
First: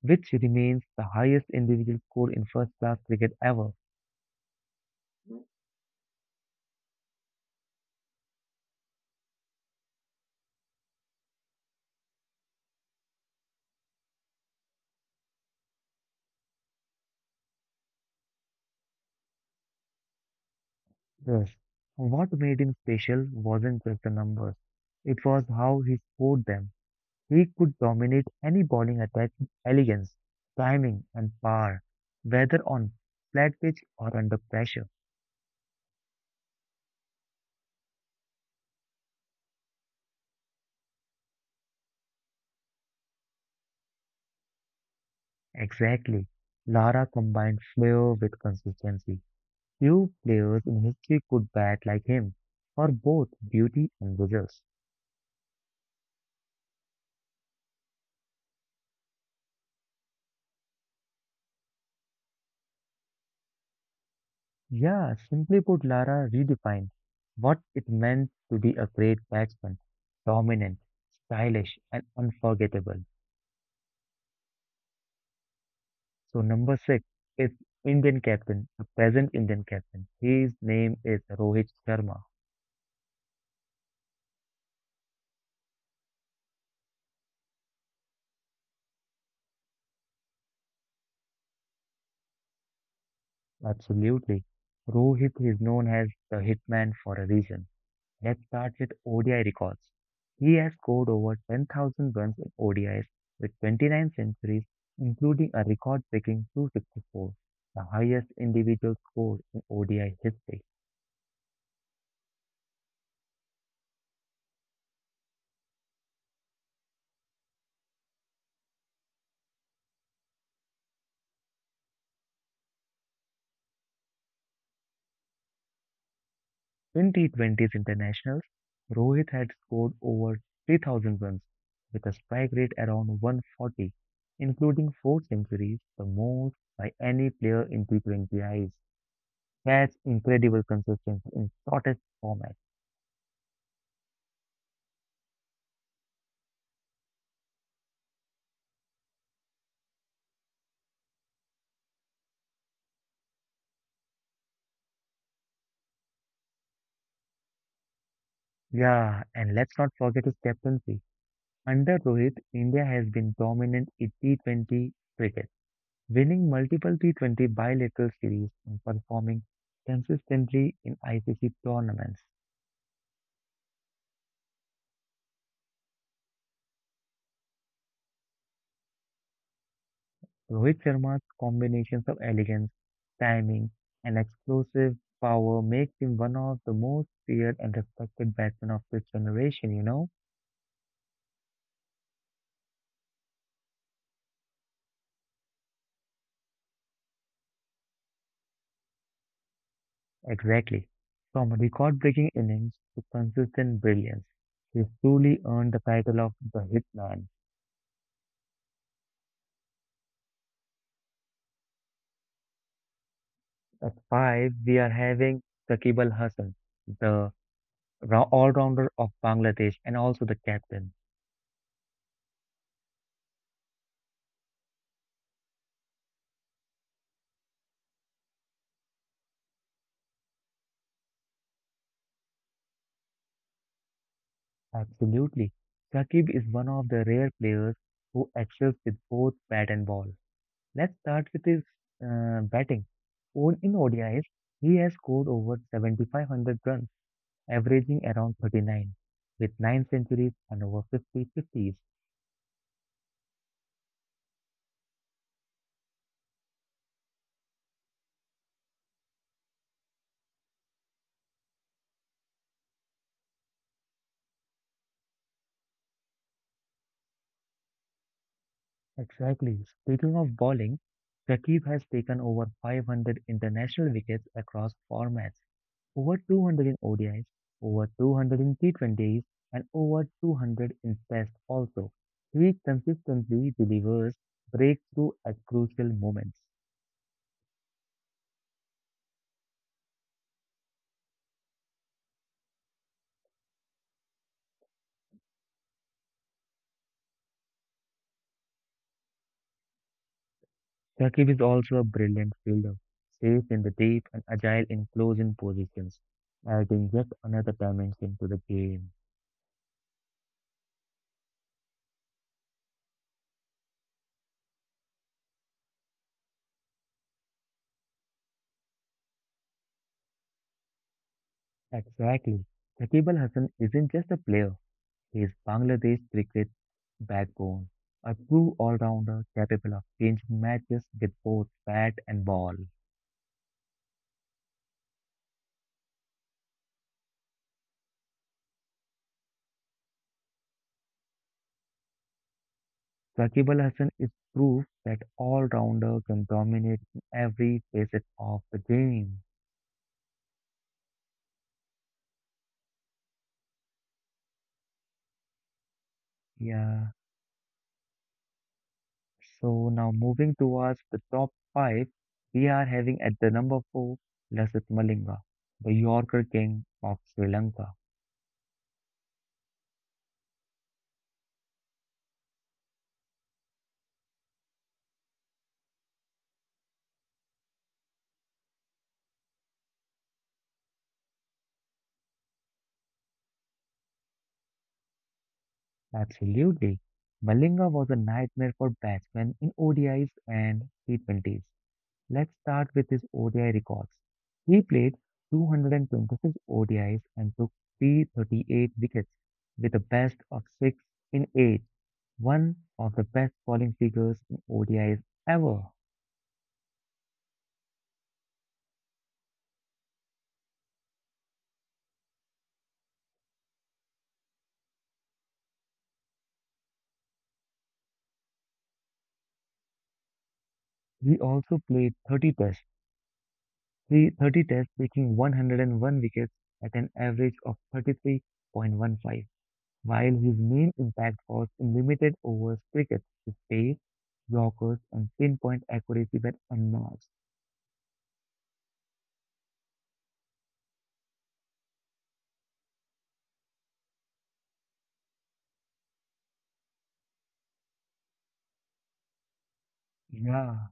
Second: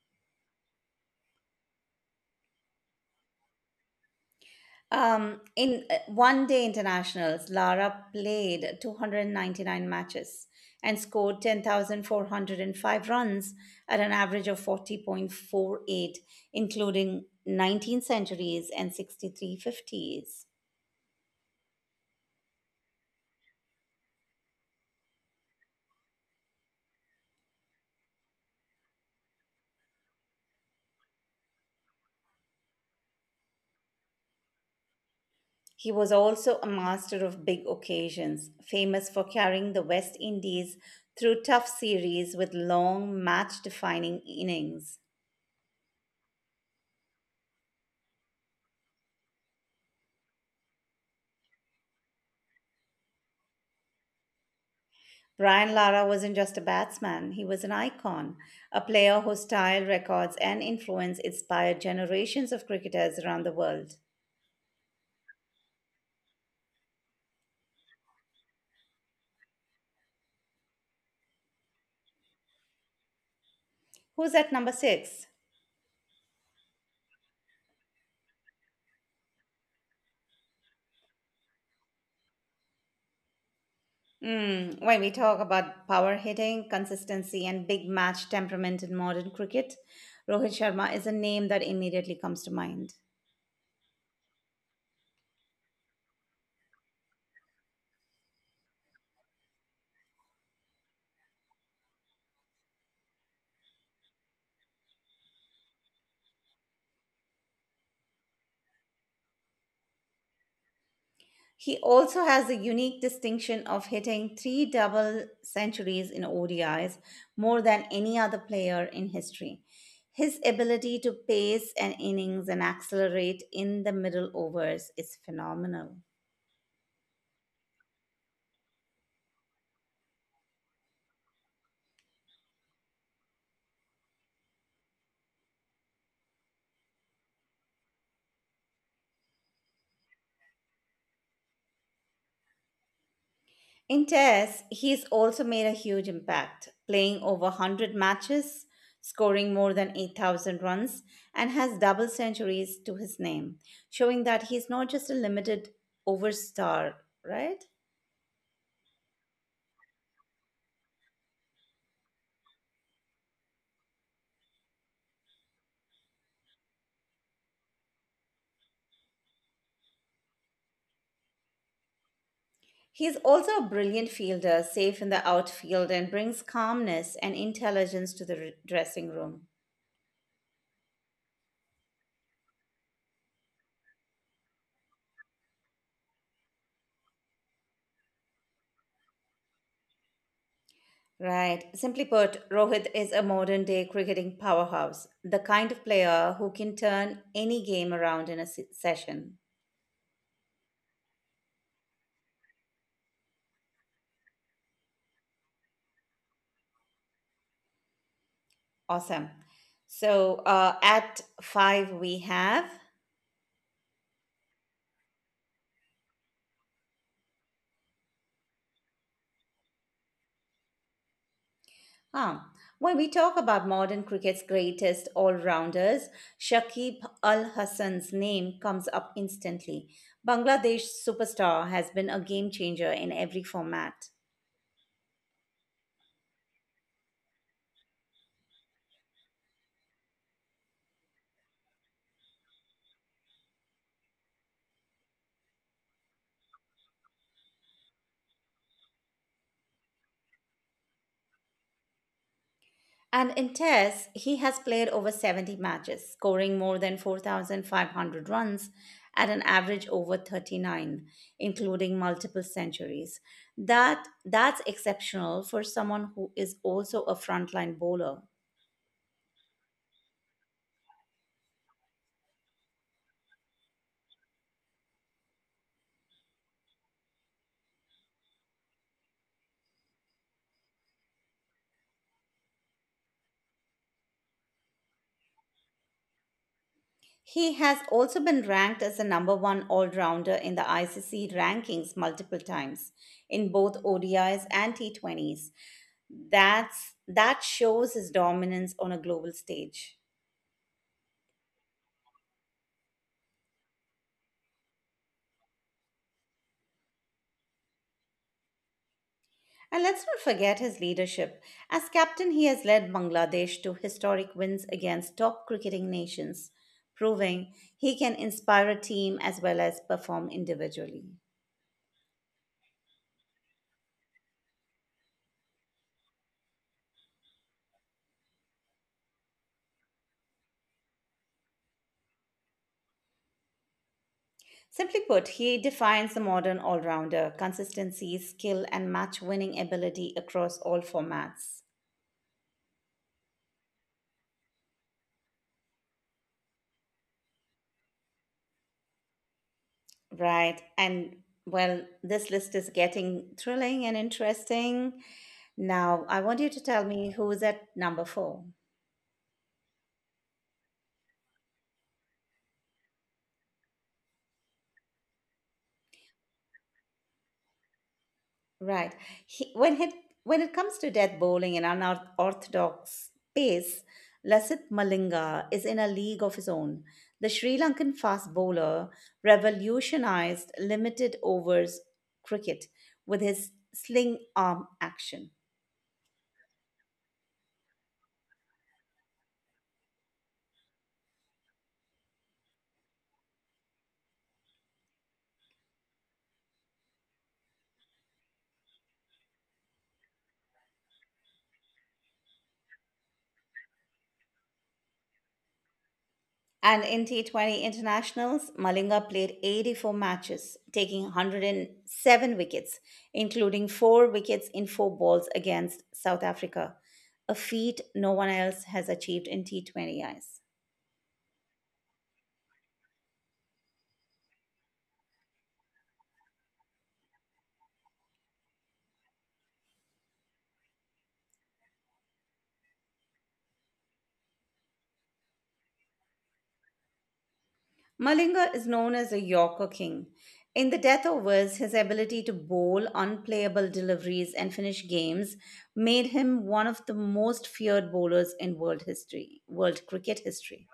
B: which remains the highest individual score in first class cricket ever.
A: In 1 day internationals, Lara played 299 matches and scored 10,405 runs at an average of 40.48, including 19 centuries and 63 fifties.
B: Yes. What made him special wasn't just the numbers. It was how he scored them. He could dominate any bowling attack with elegance, timing, and power, whether on flat pitch or under pressure.
A: He was also a master of big occasions, famous for carrying the West Indies through tough series with long match defining innings.
B: Exactly. Lara combined flair with consistency. Few players in history could bat like him for both beauty and results.
A: Brian Lara wasn't just a batsman, he was an icon, a player whose style, records, and influence inspired generations of cricketers around the world.
B: Yeah, simply put, Lara redefined what it meant to be a great batsman, dominant, stylish, and unforgettable.
A: Who's at number six?
B: So, number six is Indian captain, a present Indian captain. His name is Rohit Sharma.
A: Mm, when we talk about power hitting, consistency, and big match temperament in modern cricket, Rohit Sharma is a name that immediately comes to mind.
B: Absolutely. Rohit is known as the hitman for a reason. Let's start with ODI records. He has scored over 10,000 runs in ODIs with 29 centuries, including a record breaking 264, the highest individual score in ODI history.
A: He also has the unique distinction of hitting three double centuries in ODIs, more than any other player in history. His ability to pace an innings and accelerate in the middle overs is phenomenal.
B: In T20s internationals, Rohit had scored over 3,000 runs with a strike rate around 140, including four centuries, the most by any player in T20Is. That's incredible consistency in shortest format.
A: In Test, he's also made a huge impact, playing over 100 matches, scoring more than 8,000 runs, and has double centuries to his name, showing that he's not just a limited over star, right?
B: Yeah, and let's not forget his captaincy. Under Rohit, India has been dominant in T20 cricket, winning multiple T20 bilateral series and performing consistently in ICC tournaments.
A: He's also a brilliant fielder, safe in the outfield, and brings calmness and intelligence to the dressing room.
B: Rohit Sharma's combinations of elegance, timing, and explosive power makes him one of the most feared and respected batsmen of this generation, you know?
A: Right. Simply put, Rohit is a modern day cricketing powerhouse, the kind of player who can turn any game around in a session.
B: Exactly. From record-breaking innings to consistent brilliance, he's truly earned the title of the hitman.
A: Awesome. So at five, we have.
B: At five, we are having Saqib Al Hasan, the all-rounder of Bangladesh and also the captain.
A: Ah, when we talk about modern cricket's greatest all rounders, Shakib Al Hassan's name comes up instantly. Bangladesh superstar has been a game changer in every format.
B: Absolutely. Saqib is one of the rare players who excels with both bat and ball. Let's start with his batting. In ODIs, he has scored over 7,500 runs averaging around 39, with 9 centuries and over 50 50s.
A: And in Tests, he has played over 70 matches, scoring more than 4,500 runs at an average over 39, including multiple centuries. That's exceptional for someone who is also a frontline bowler.
B: Exactly. Speaking of bowling, Shakib has taken over 500 international wickets across formats, over 200 in ODIs, over 200 in T20s, and over 200 in Tests also. He consistently delivers breakthrough at crucial moments.
A: He has also been ranked as the number one all rounder in the ICC rankings multiple times in both ODIs and T20s. That shows his dominance on a global stage.
B: Shakib is also a brilliant fielder, safe in the deep and agile in closing positions, adding yet another dimension to the game.
A: And let's not forget his leadership. As captain, he has led Bangladesh to historic wins against top cricketing nations, proving he can inspire a team as well as perform individually.
B: Exactly. Shakib Al Hasan isn't just a player, he is Bangladesh cricket backbone, a true all-rounder capable of changing matches with both bat and ball.
A: Simply put, he defines the modern all rounder consistency, skill, and match winning ability across all formats.
B: Shakib Al Hasan is proof that all-rounder can dominate in every facet of the game.
A: Right. And well, this list is getting thrilling and interesting. Now, I want you to tell
B: Yeah.
A: me who is at number four.
B: So now moving towards the top five, we are having at the number four, Lasith Malinga, the Yorker King of Sri Lanka.
A: Right. He, when it comes to death bowling and unorthodox pace, Lasith Malinga is in a league of his own. The Sri Lankan fast bowler revolutionized limited overs cricket with his sling arm action.
B: Absolutely. Malinga was a nightmare for batsmen in ODIs and T20s. Let's start with his ODI records. He played 226 ODIs and took 338 wickets with a best of 6 in 8, one of the best bowling figures in ODIs ever.
A: And in T20 internationals, Malinga played 84 matches, taking 107 wickets, including four wickets in four balls against South Africa, a feat no one else has achieved in T20 eyes.
B: He also played 30 tests, taking 101 wickets at an average of 33.15. While his main impact was in limited overs cricket, his pace, yorkers and pinpoint accuracy were unmatched.
A: Malinga is known as a Yorker king. In the death overs, his ability to bowl unplayable deliveries and finish games made him one of the most feared bowlers in world history, world cricket
B: Yeah,
A: history.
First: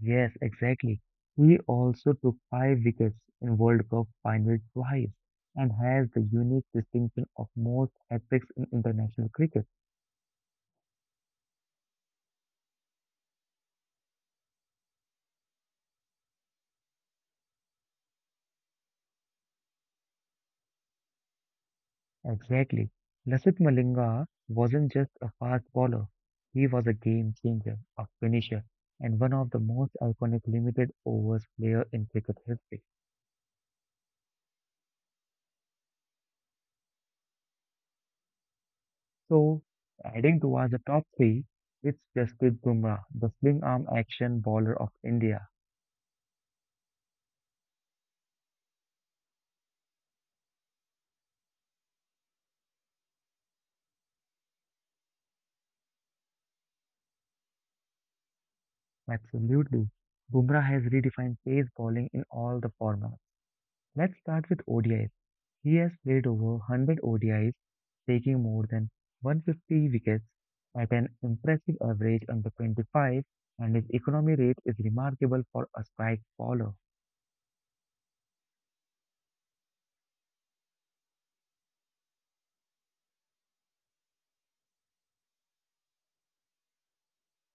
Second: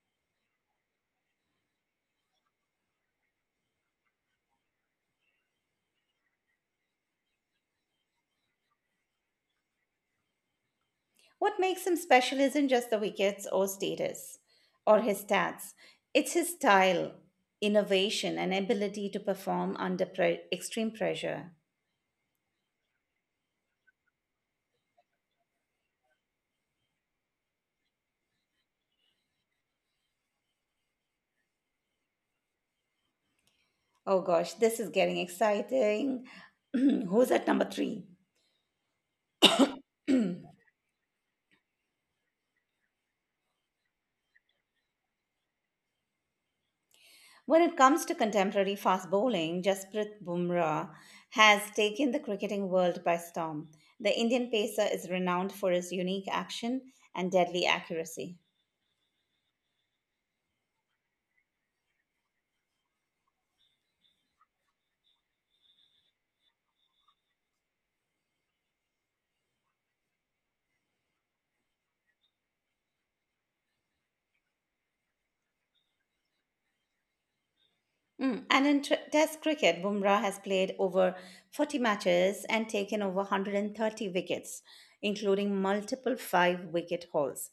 B: yes, exactly. He also took five wickets in World Cup final twice and has the unique distinction of most hat-tricks in international cricket.
A: What makes him special isn't just the wickets or status or his stats, it's his style, innovation, and ability to perform under extreme pressure.
B: Exactly. Lasith Malinga wasn't just a fast bowler. He was a game changer, a finisher, and one of the most iconic limited overs player in cricket history.
A: Oh gosh, this is getting exciting. Who's at number three?
B: So, adding towards the top three, it's Jasprit Bumrah, the sling arm action bowler of India.
A: When it comes to contemporary fast bowling, Jasprit Bumrah has taken the cricketing world by storm. The Indian pacer is renowned for his unique action and deadly accuracy.
B: Absolutely. Bumrah has redefined pace bowling in all the formats. Let's start with ODI. He has played over 100 ODIs, taking more than 150 wickets at an impressive average under 25, and his economy rate is remarkable for a strike bowler.
A: And in Test cricket, Bumrah has played over 40 matches and taken over 130 wickets, including multiple five wicket hauls.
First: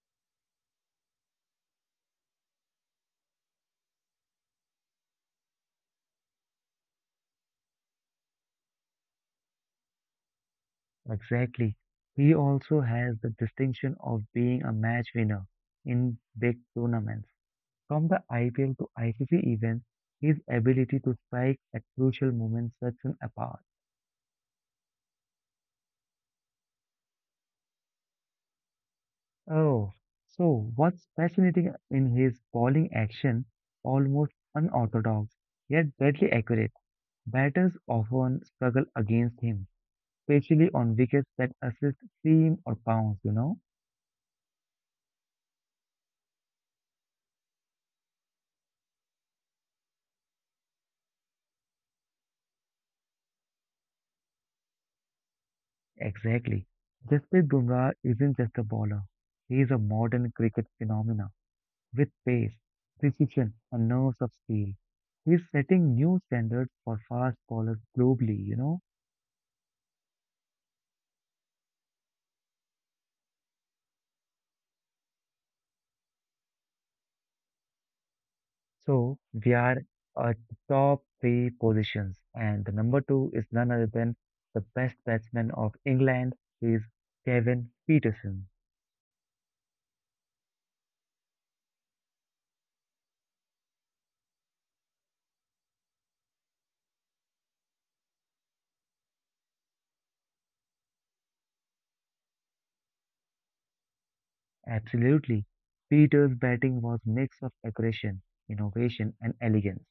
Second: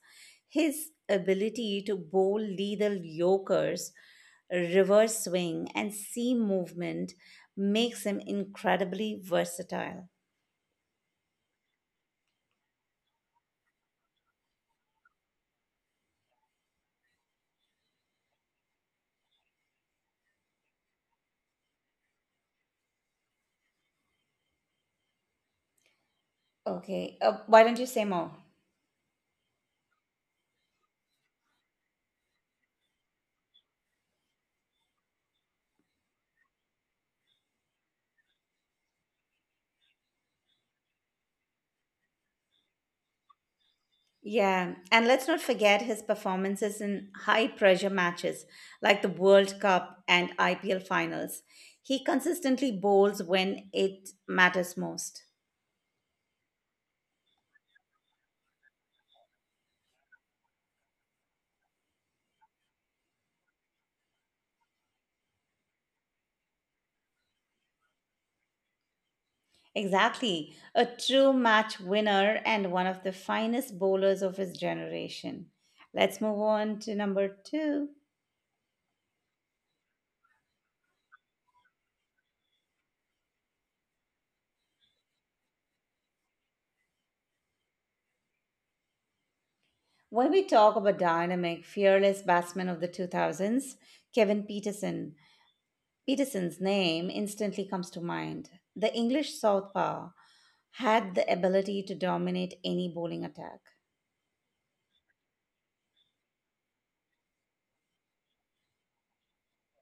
A: His ability to bowl lethal yokers, reverse swing, and seam movement makes him incredibly versatile.
B: Exactly. He also has the distinction of being a match winner in big tournaments. From the IPL to ICC events, his ability to strike at crucial moments sets him apart.
A: Okay, why don't you say more?
B: Oh, so what's fascinating in his bowling action, almost unorthodox, yet deadly accurate. Batters often struggle against him, especially on wickets that assist seam or bounce, you know?
A: Yeah, and let's not forget his performances in high pressure matches like the World Cup and IPL finals. He consistently bowls when it matters most.
B: Exactly. Jasprit Bumrah isn't just a bowler. He is a modern cricket phenomena with pace, precision, and nerves of steel. He's setting new standards for fast bowlers globally, you know?
A: Exactly, a true match winner and one of the finest bowlers of his generation. Let's move on to number two.
B: So we are at the top three positions, and the number two is none other than the best batsman of England, he is Kevin Peterson.
A: When we talk about dynamic, fearless batsmen of the 2000s, Kevin Peterson. Peterson's name instantly comes to mind. The English southpaw had the ability to dominate any bowling attack.
B: Absolutely. Peter's batting was mix of aggression, innovation, and elegance.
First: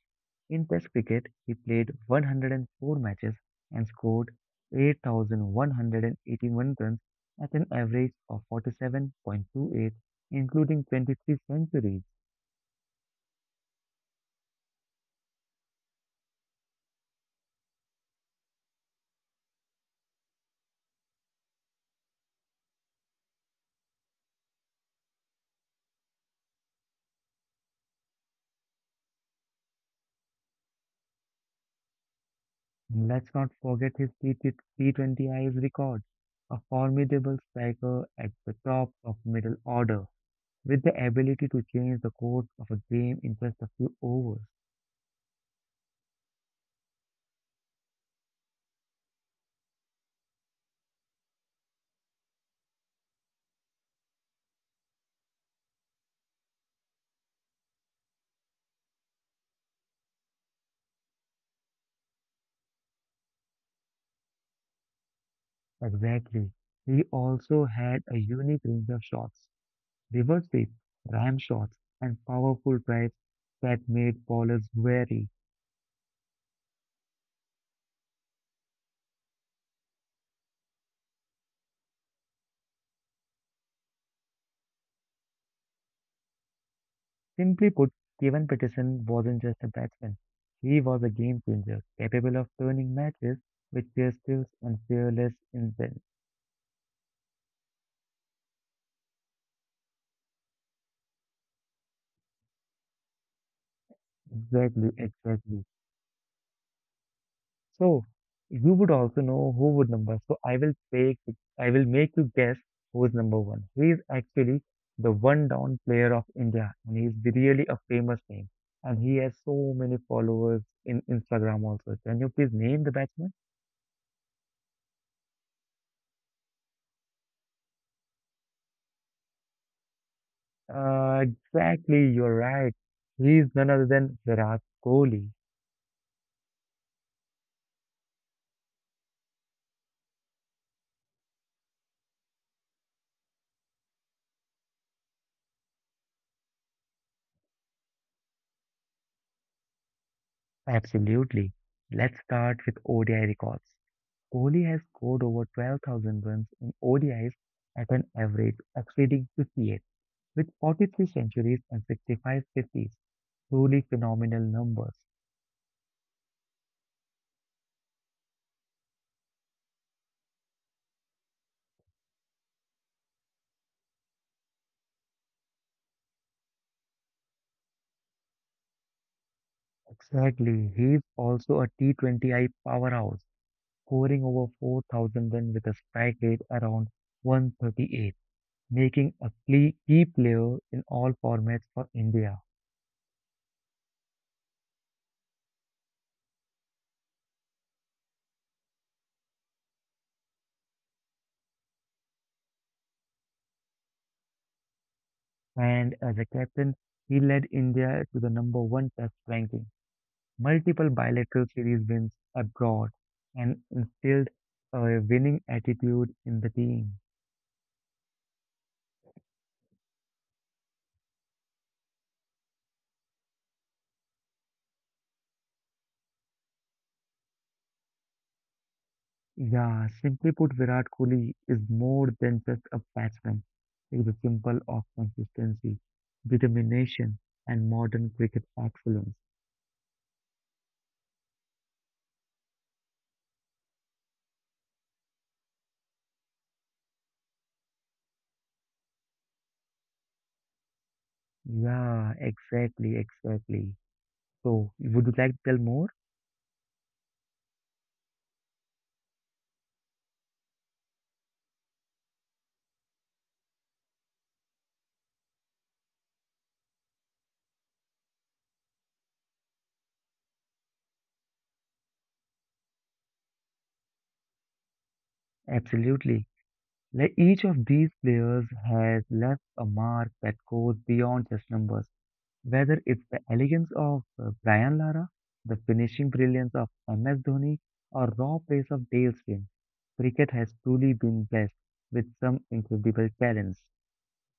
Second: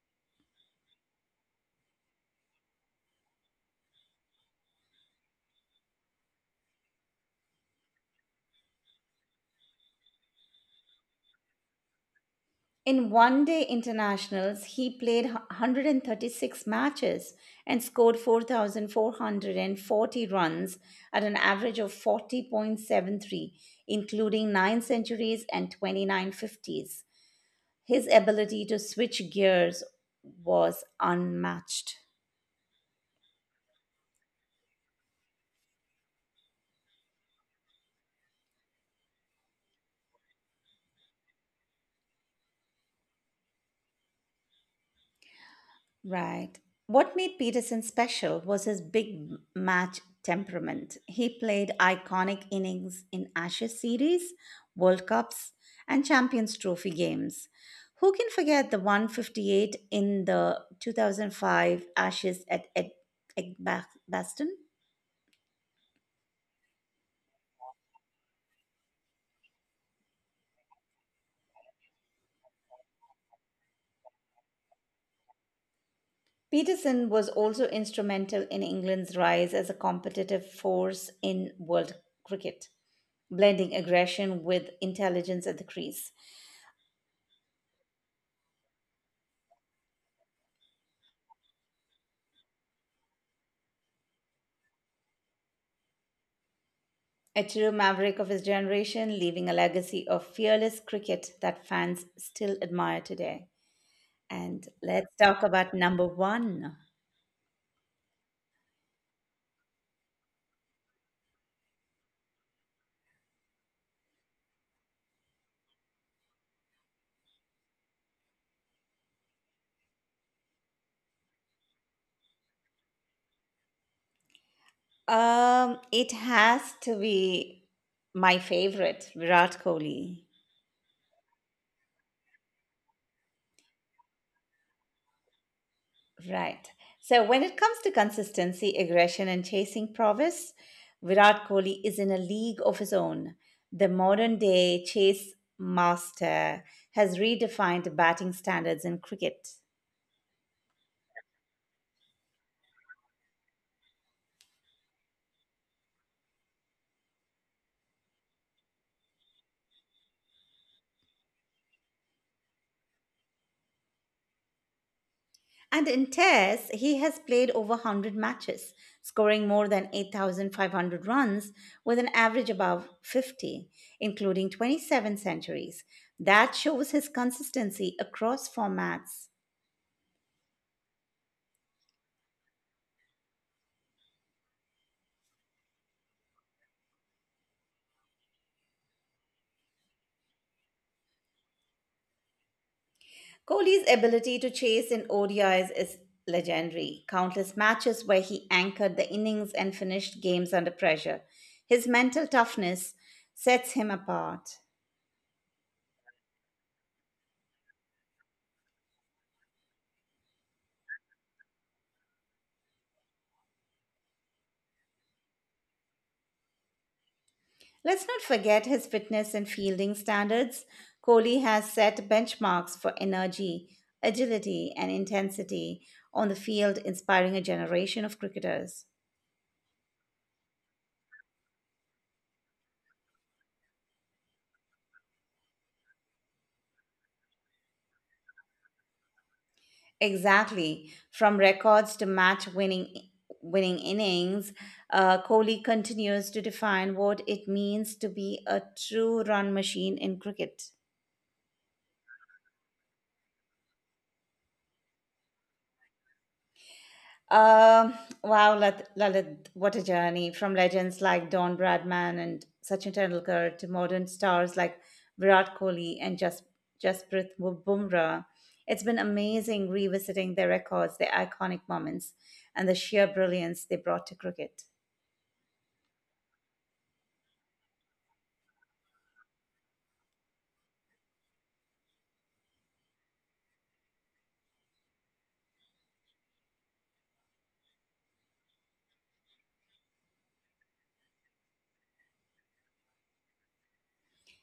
B: In Test cricket, he played 104 matches and scored 8,181 runs at an average of 47.28, including 23 centuries.
A: In 1 day internationals, he played 136 matches and scored 4,440 runs at an average of 40.73, including 9 centuries and 29 50s. His ability to switch gears was unmatched.
B: Let's not forget his T20Is record, a formidable striker at the top of middle order, with the ability to change the course of a game in just a few overs.
A: Right. What made Peterson special was his big match temperament. He played iconic innings in Ashes series, World Cups, and Champions Trophy games. Who can forget the 158 in the 2005 Ashes at Edgbaston?
B: Exactly. He also had a unique range of shots, reverse sweep, ram shots, and powerful drives that made bowlers wary.
A: Peterson was also instrumental in England's rise as a competitive force in world cricket, blending aggression with intelligence at the crease.
B: Simply put, Kevin Peterson wasn't just a batsman. He was a game changer, capable of turning matches with their skills and fearless intent.
A: A true maverick of his generation, leaving a legacy of fearless cricket that fans still admire today. And
B: Exactly,
A: let's talk
B: exactly.
A: about number one.
B: So you would also know who would number. So I will take, I will make you guess who is number one. He is actually the one down player of India, and he is really a famous name. And he has so many followers in Instagram also. Can you please name the batsman?
A: It has to be my favorite, Virat Kohli.
B: Exactly, you're right. He is none other than Virat Kohli.
A: Right. So when it comes to consistency, aggression, and chasing prowess, Virat Kohli is in a league of his own. The modern day chase master has redefined batting standards in cricket.
B: Absolutely. Let's start with ODI records. Kohli has scored over 12,000 runs in ODIs at an average exceeding 58, with 43 centuries and 65 50s. Truly phenomenal numbers.
A: And in tests, he has played over 100 matches, scoring more than 8,500 runs with an average above 50, including 27 centuries. That shows his consistency across formats.
B: Exactly. He is also a T20I powerhouse, scoring over 4,000 runs with a strike rate around 138, making a key player in all formats for India.
A: Kohli's ability to chase in ODIs is legendary. Countless matches where he anchored the innings and finished games under pressure. His mental toughness sets him apart.
B: And as a captain, he led India to the number one test ranking multiple bilateral series wins abroad, and instilled a winning attitude in the team.
A: Let's not forget his fitness and fielding standards. Kohli has set benchmarks for energy, agility, and intensity on the field, inspiring a generation of cricketers.
B: Yeah, simply put, Virat Kohli is more than just a batsman. He is a symbol of consistency, determination, and modern cricket excellence.
A: Exactly. From records to match winning innings, Kohli continues to define what it means to be a true run machine in cricket.
B: Yeah, exactly, exactly. So, would you like to tell more?
A: Um, wow, Lalit, what a journey from legends like Don Bradman and Sachin Tendulkar to modern stars like Virat Kohli and Bumrah. It's been amazing revisiting their records, their iconic moments, and the sheer brilliance they brought to cricket.
B: Absolutely. Like each of these players has left a mark that goes beyond just numbers. Whether it's the elegance of Brian Lara, the finishing brilliance of MS Dhoni, or raw pace of Dale Steyn, cricket has truly been blessed with some incredible talents.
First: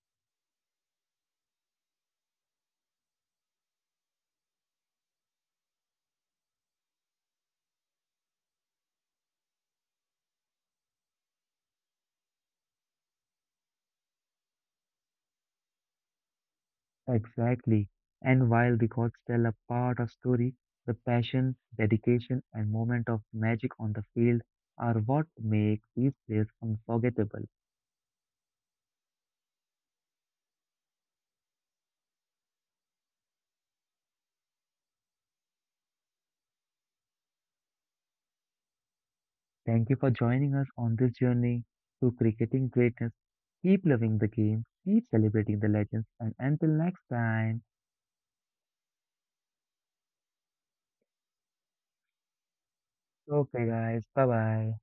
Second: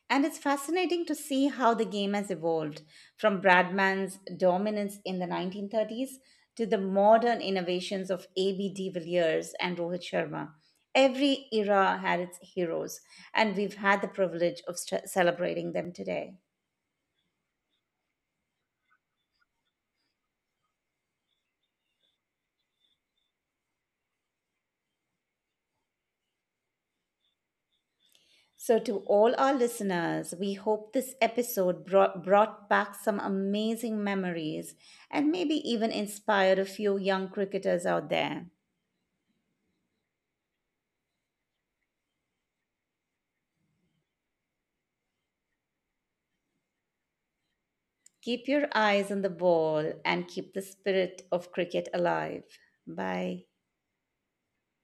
A: And it's fascinating to see how the game has evolved from Bradman's dominance in the 1930s to the modern innovations of A.B. de Villiers and Rohit Sharma. Every era had its heroes, and we've had the privilege of celebrating them today.
B: Exactly. And while records tell a part of story, the passion, dedication, and moment of magic on the field are what make these players unforgettable.
A: So, to all our listeners, we hope this episode brought back some amazing memories and maybe even inspired a few young cricketers out there.
B: Thank you for joining us on this journey to cricketing greatness. Keep loving the game, keep celebrating the legends, and until next time,
A: Keep your eyes on the ball and keep the spirit of cricket alive. Bye.
B: okay, guys, bye bye.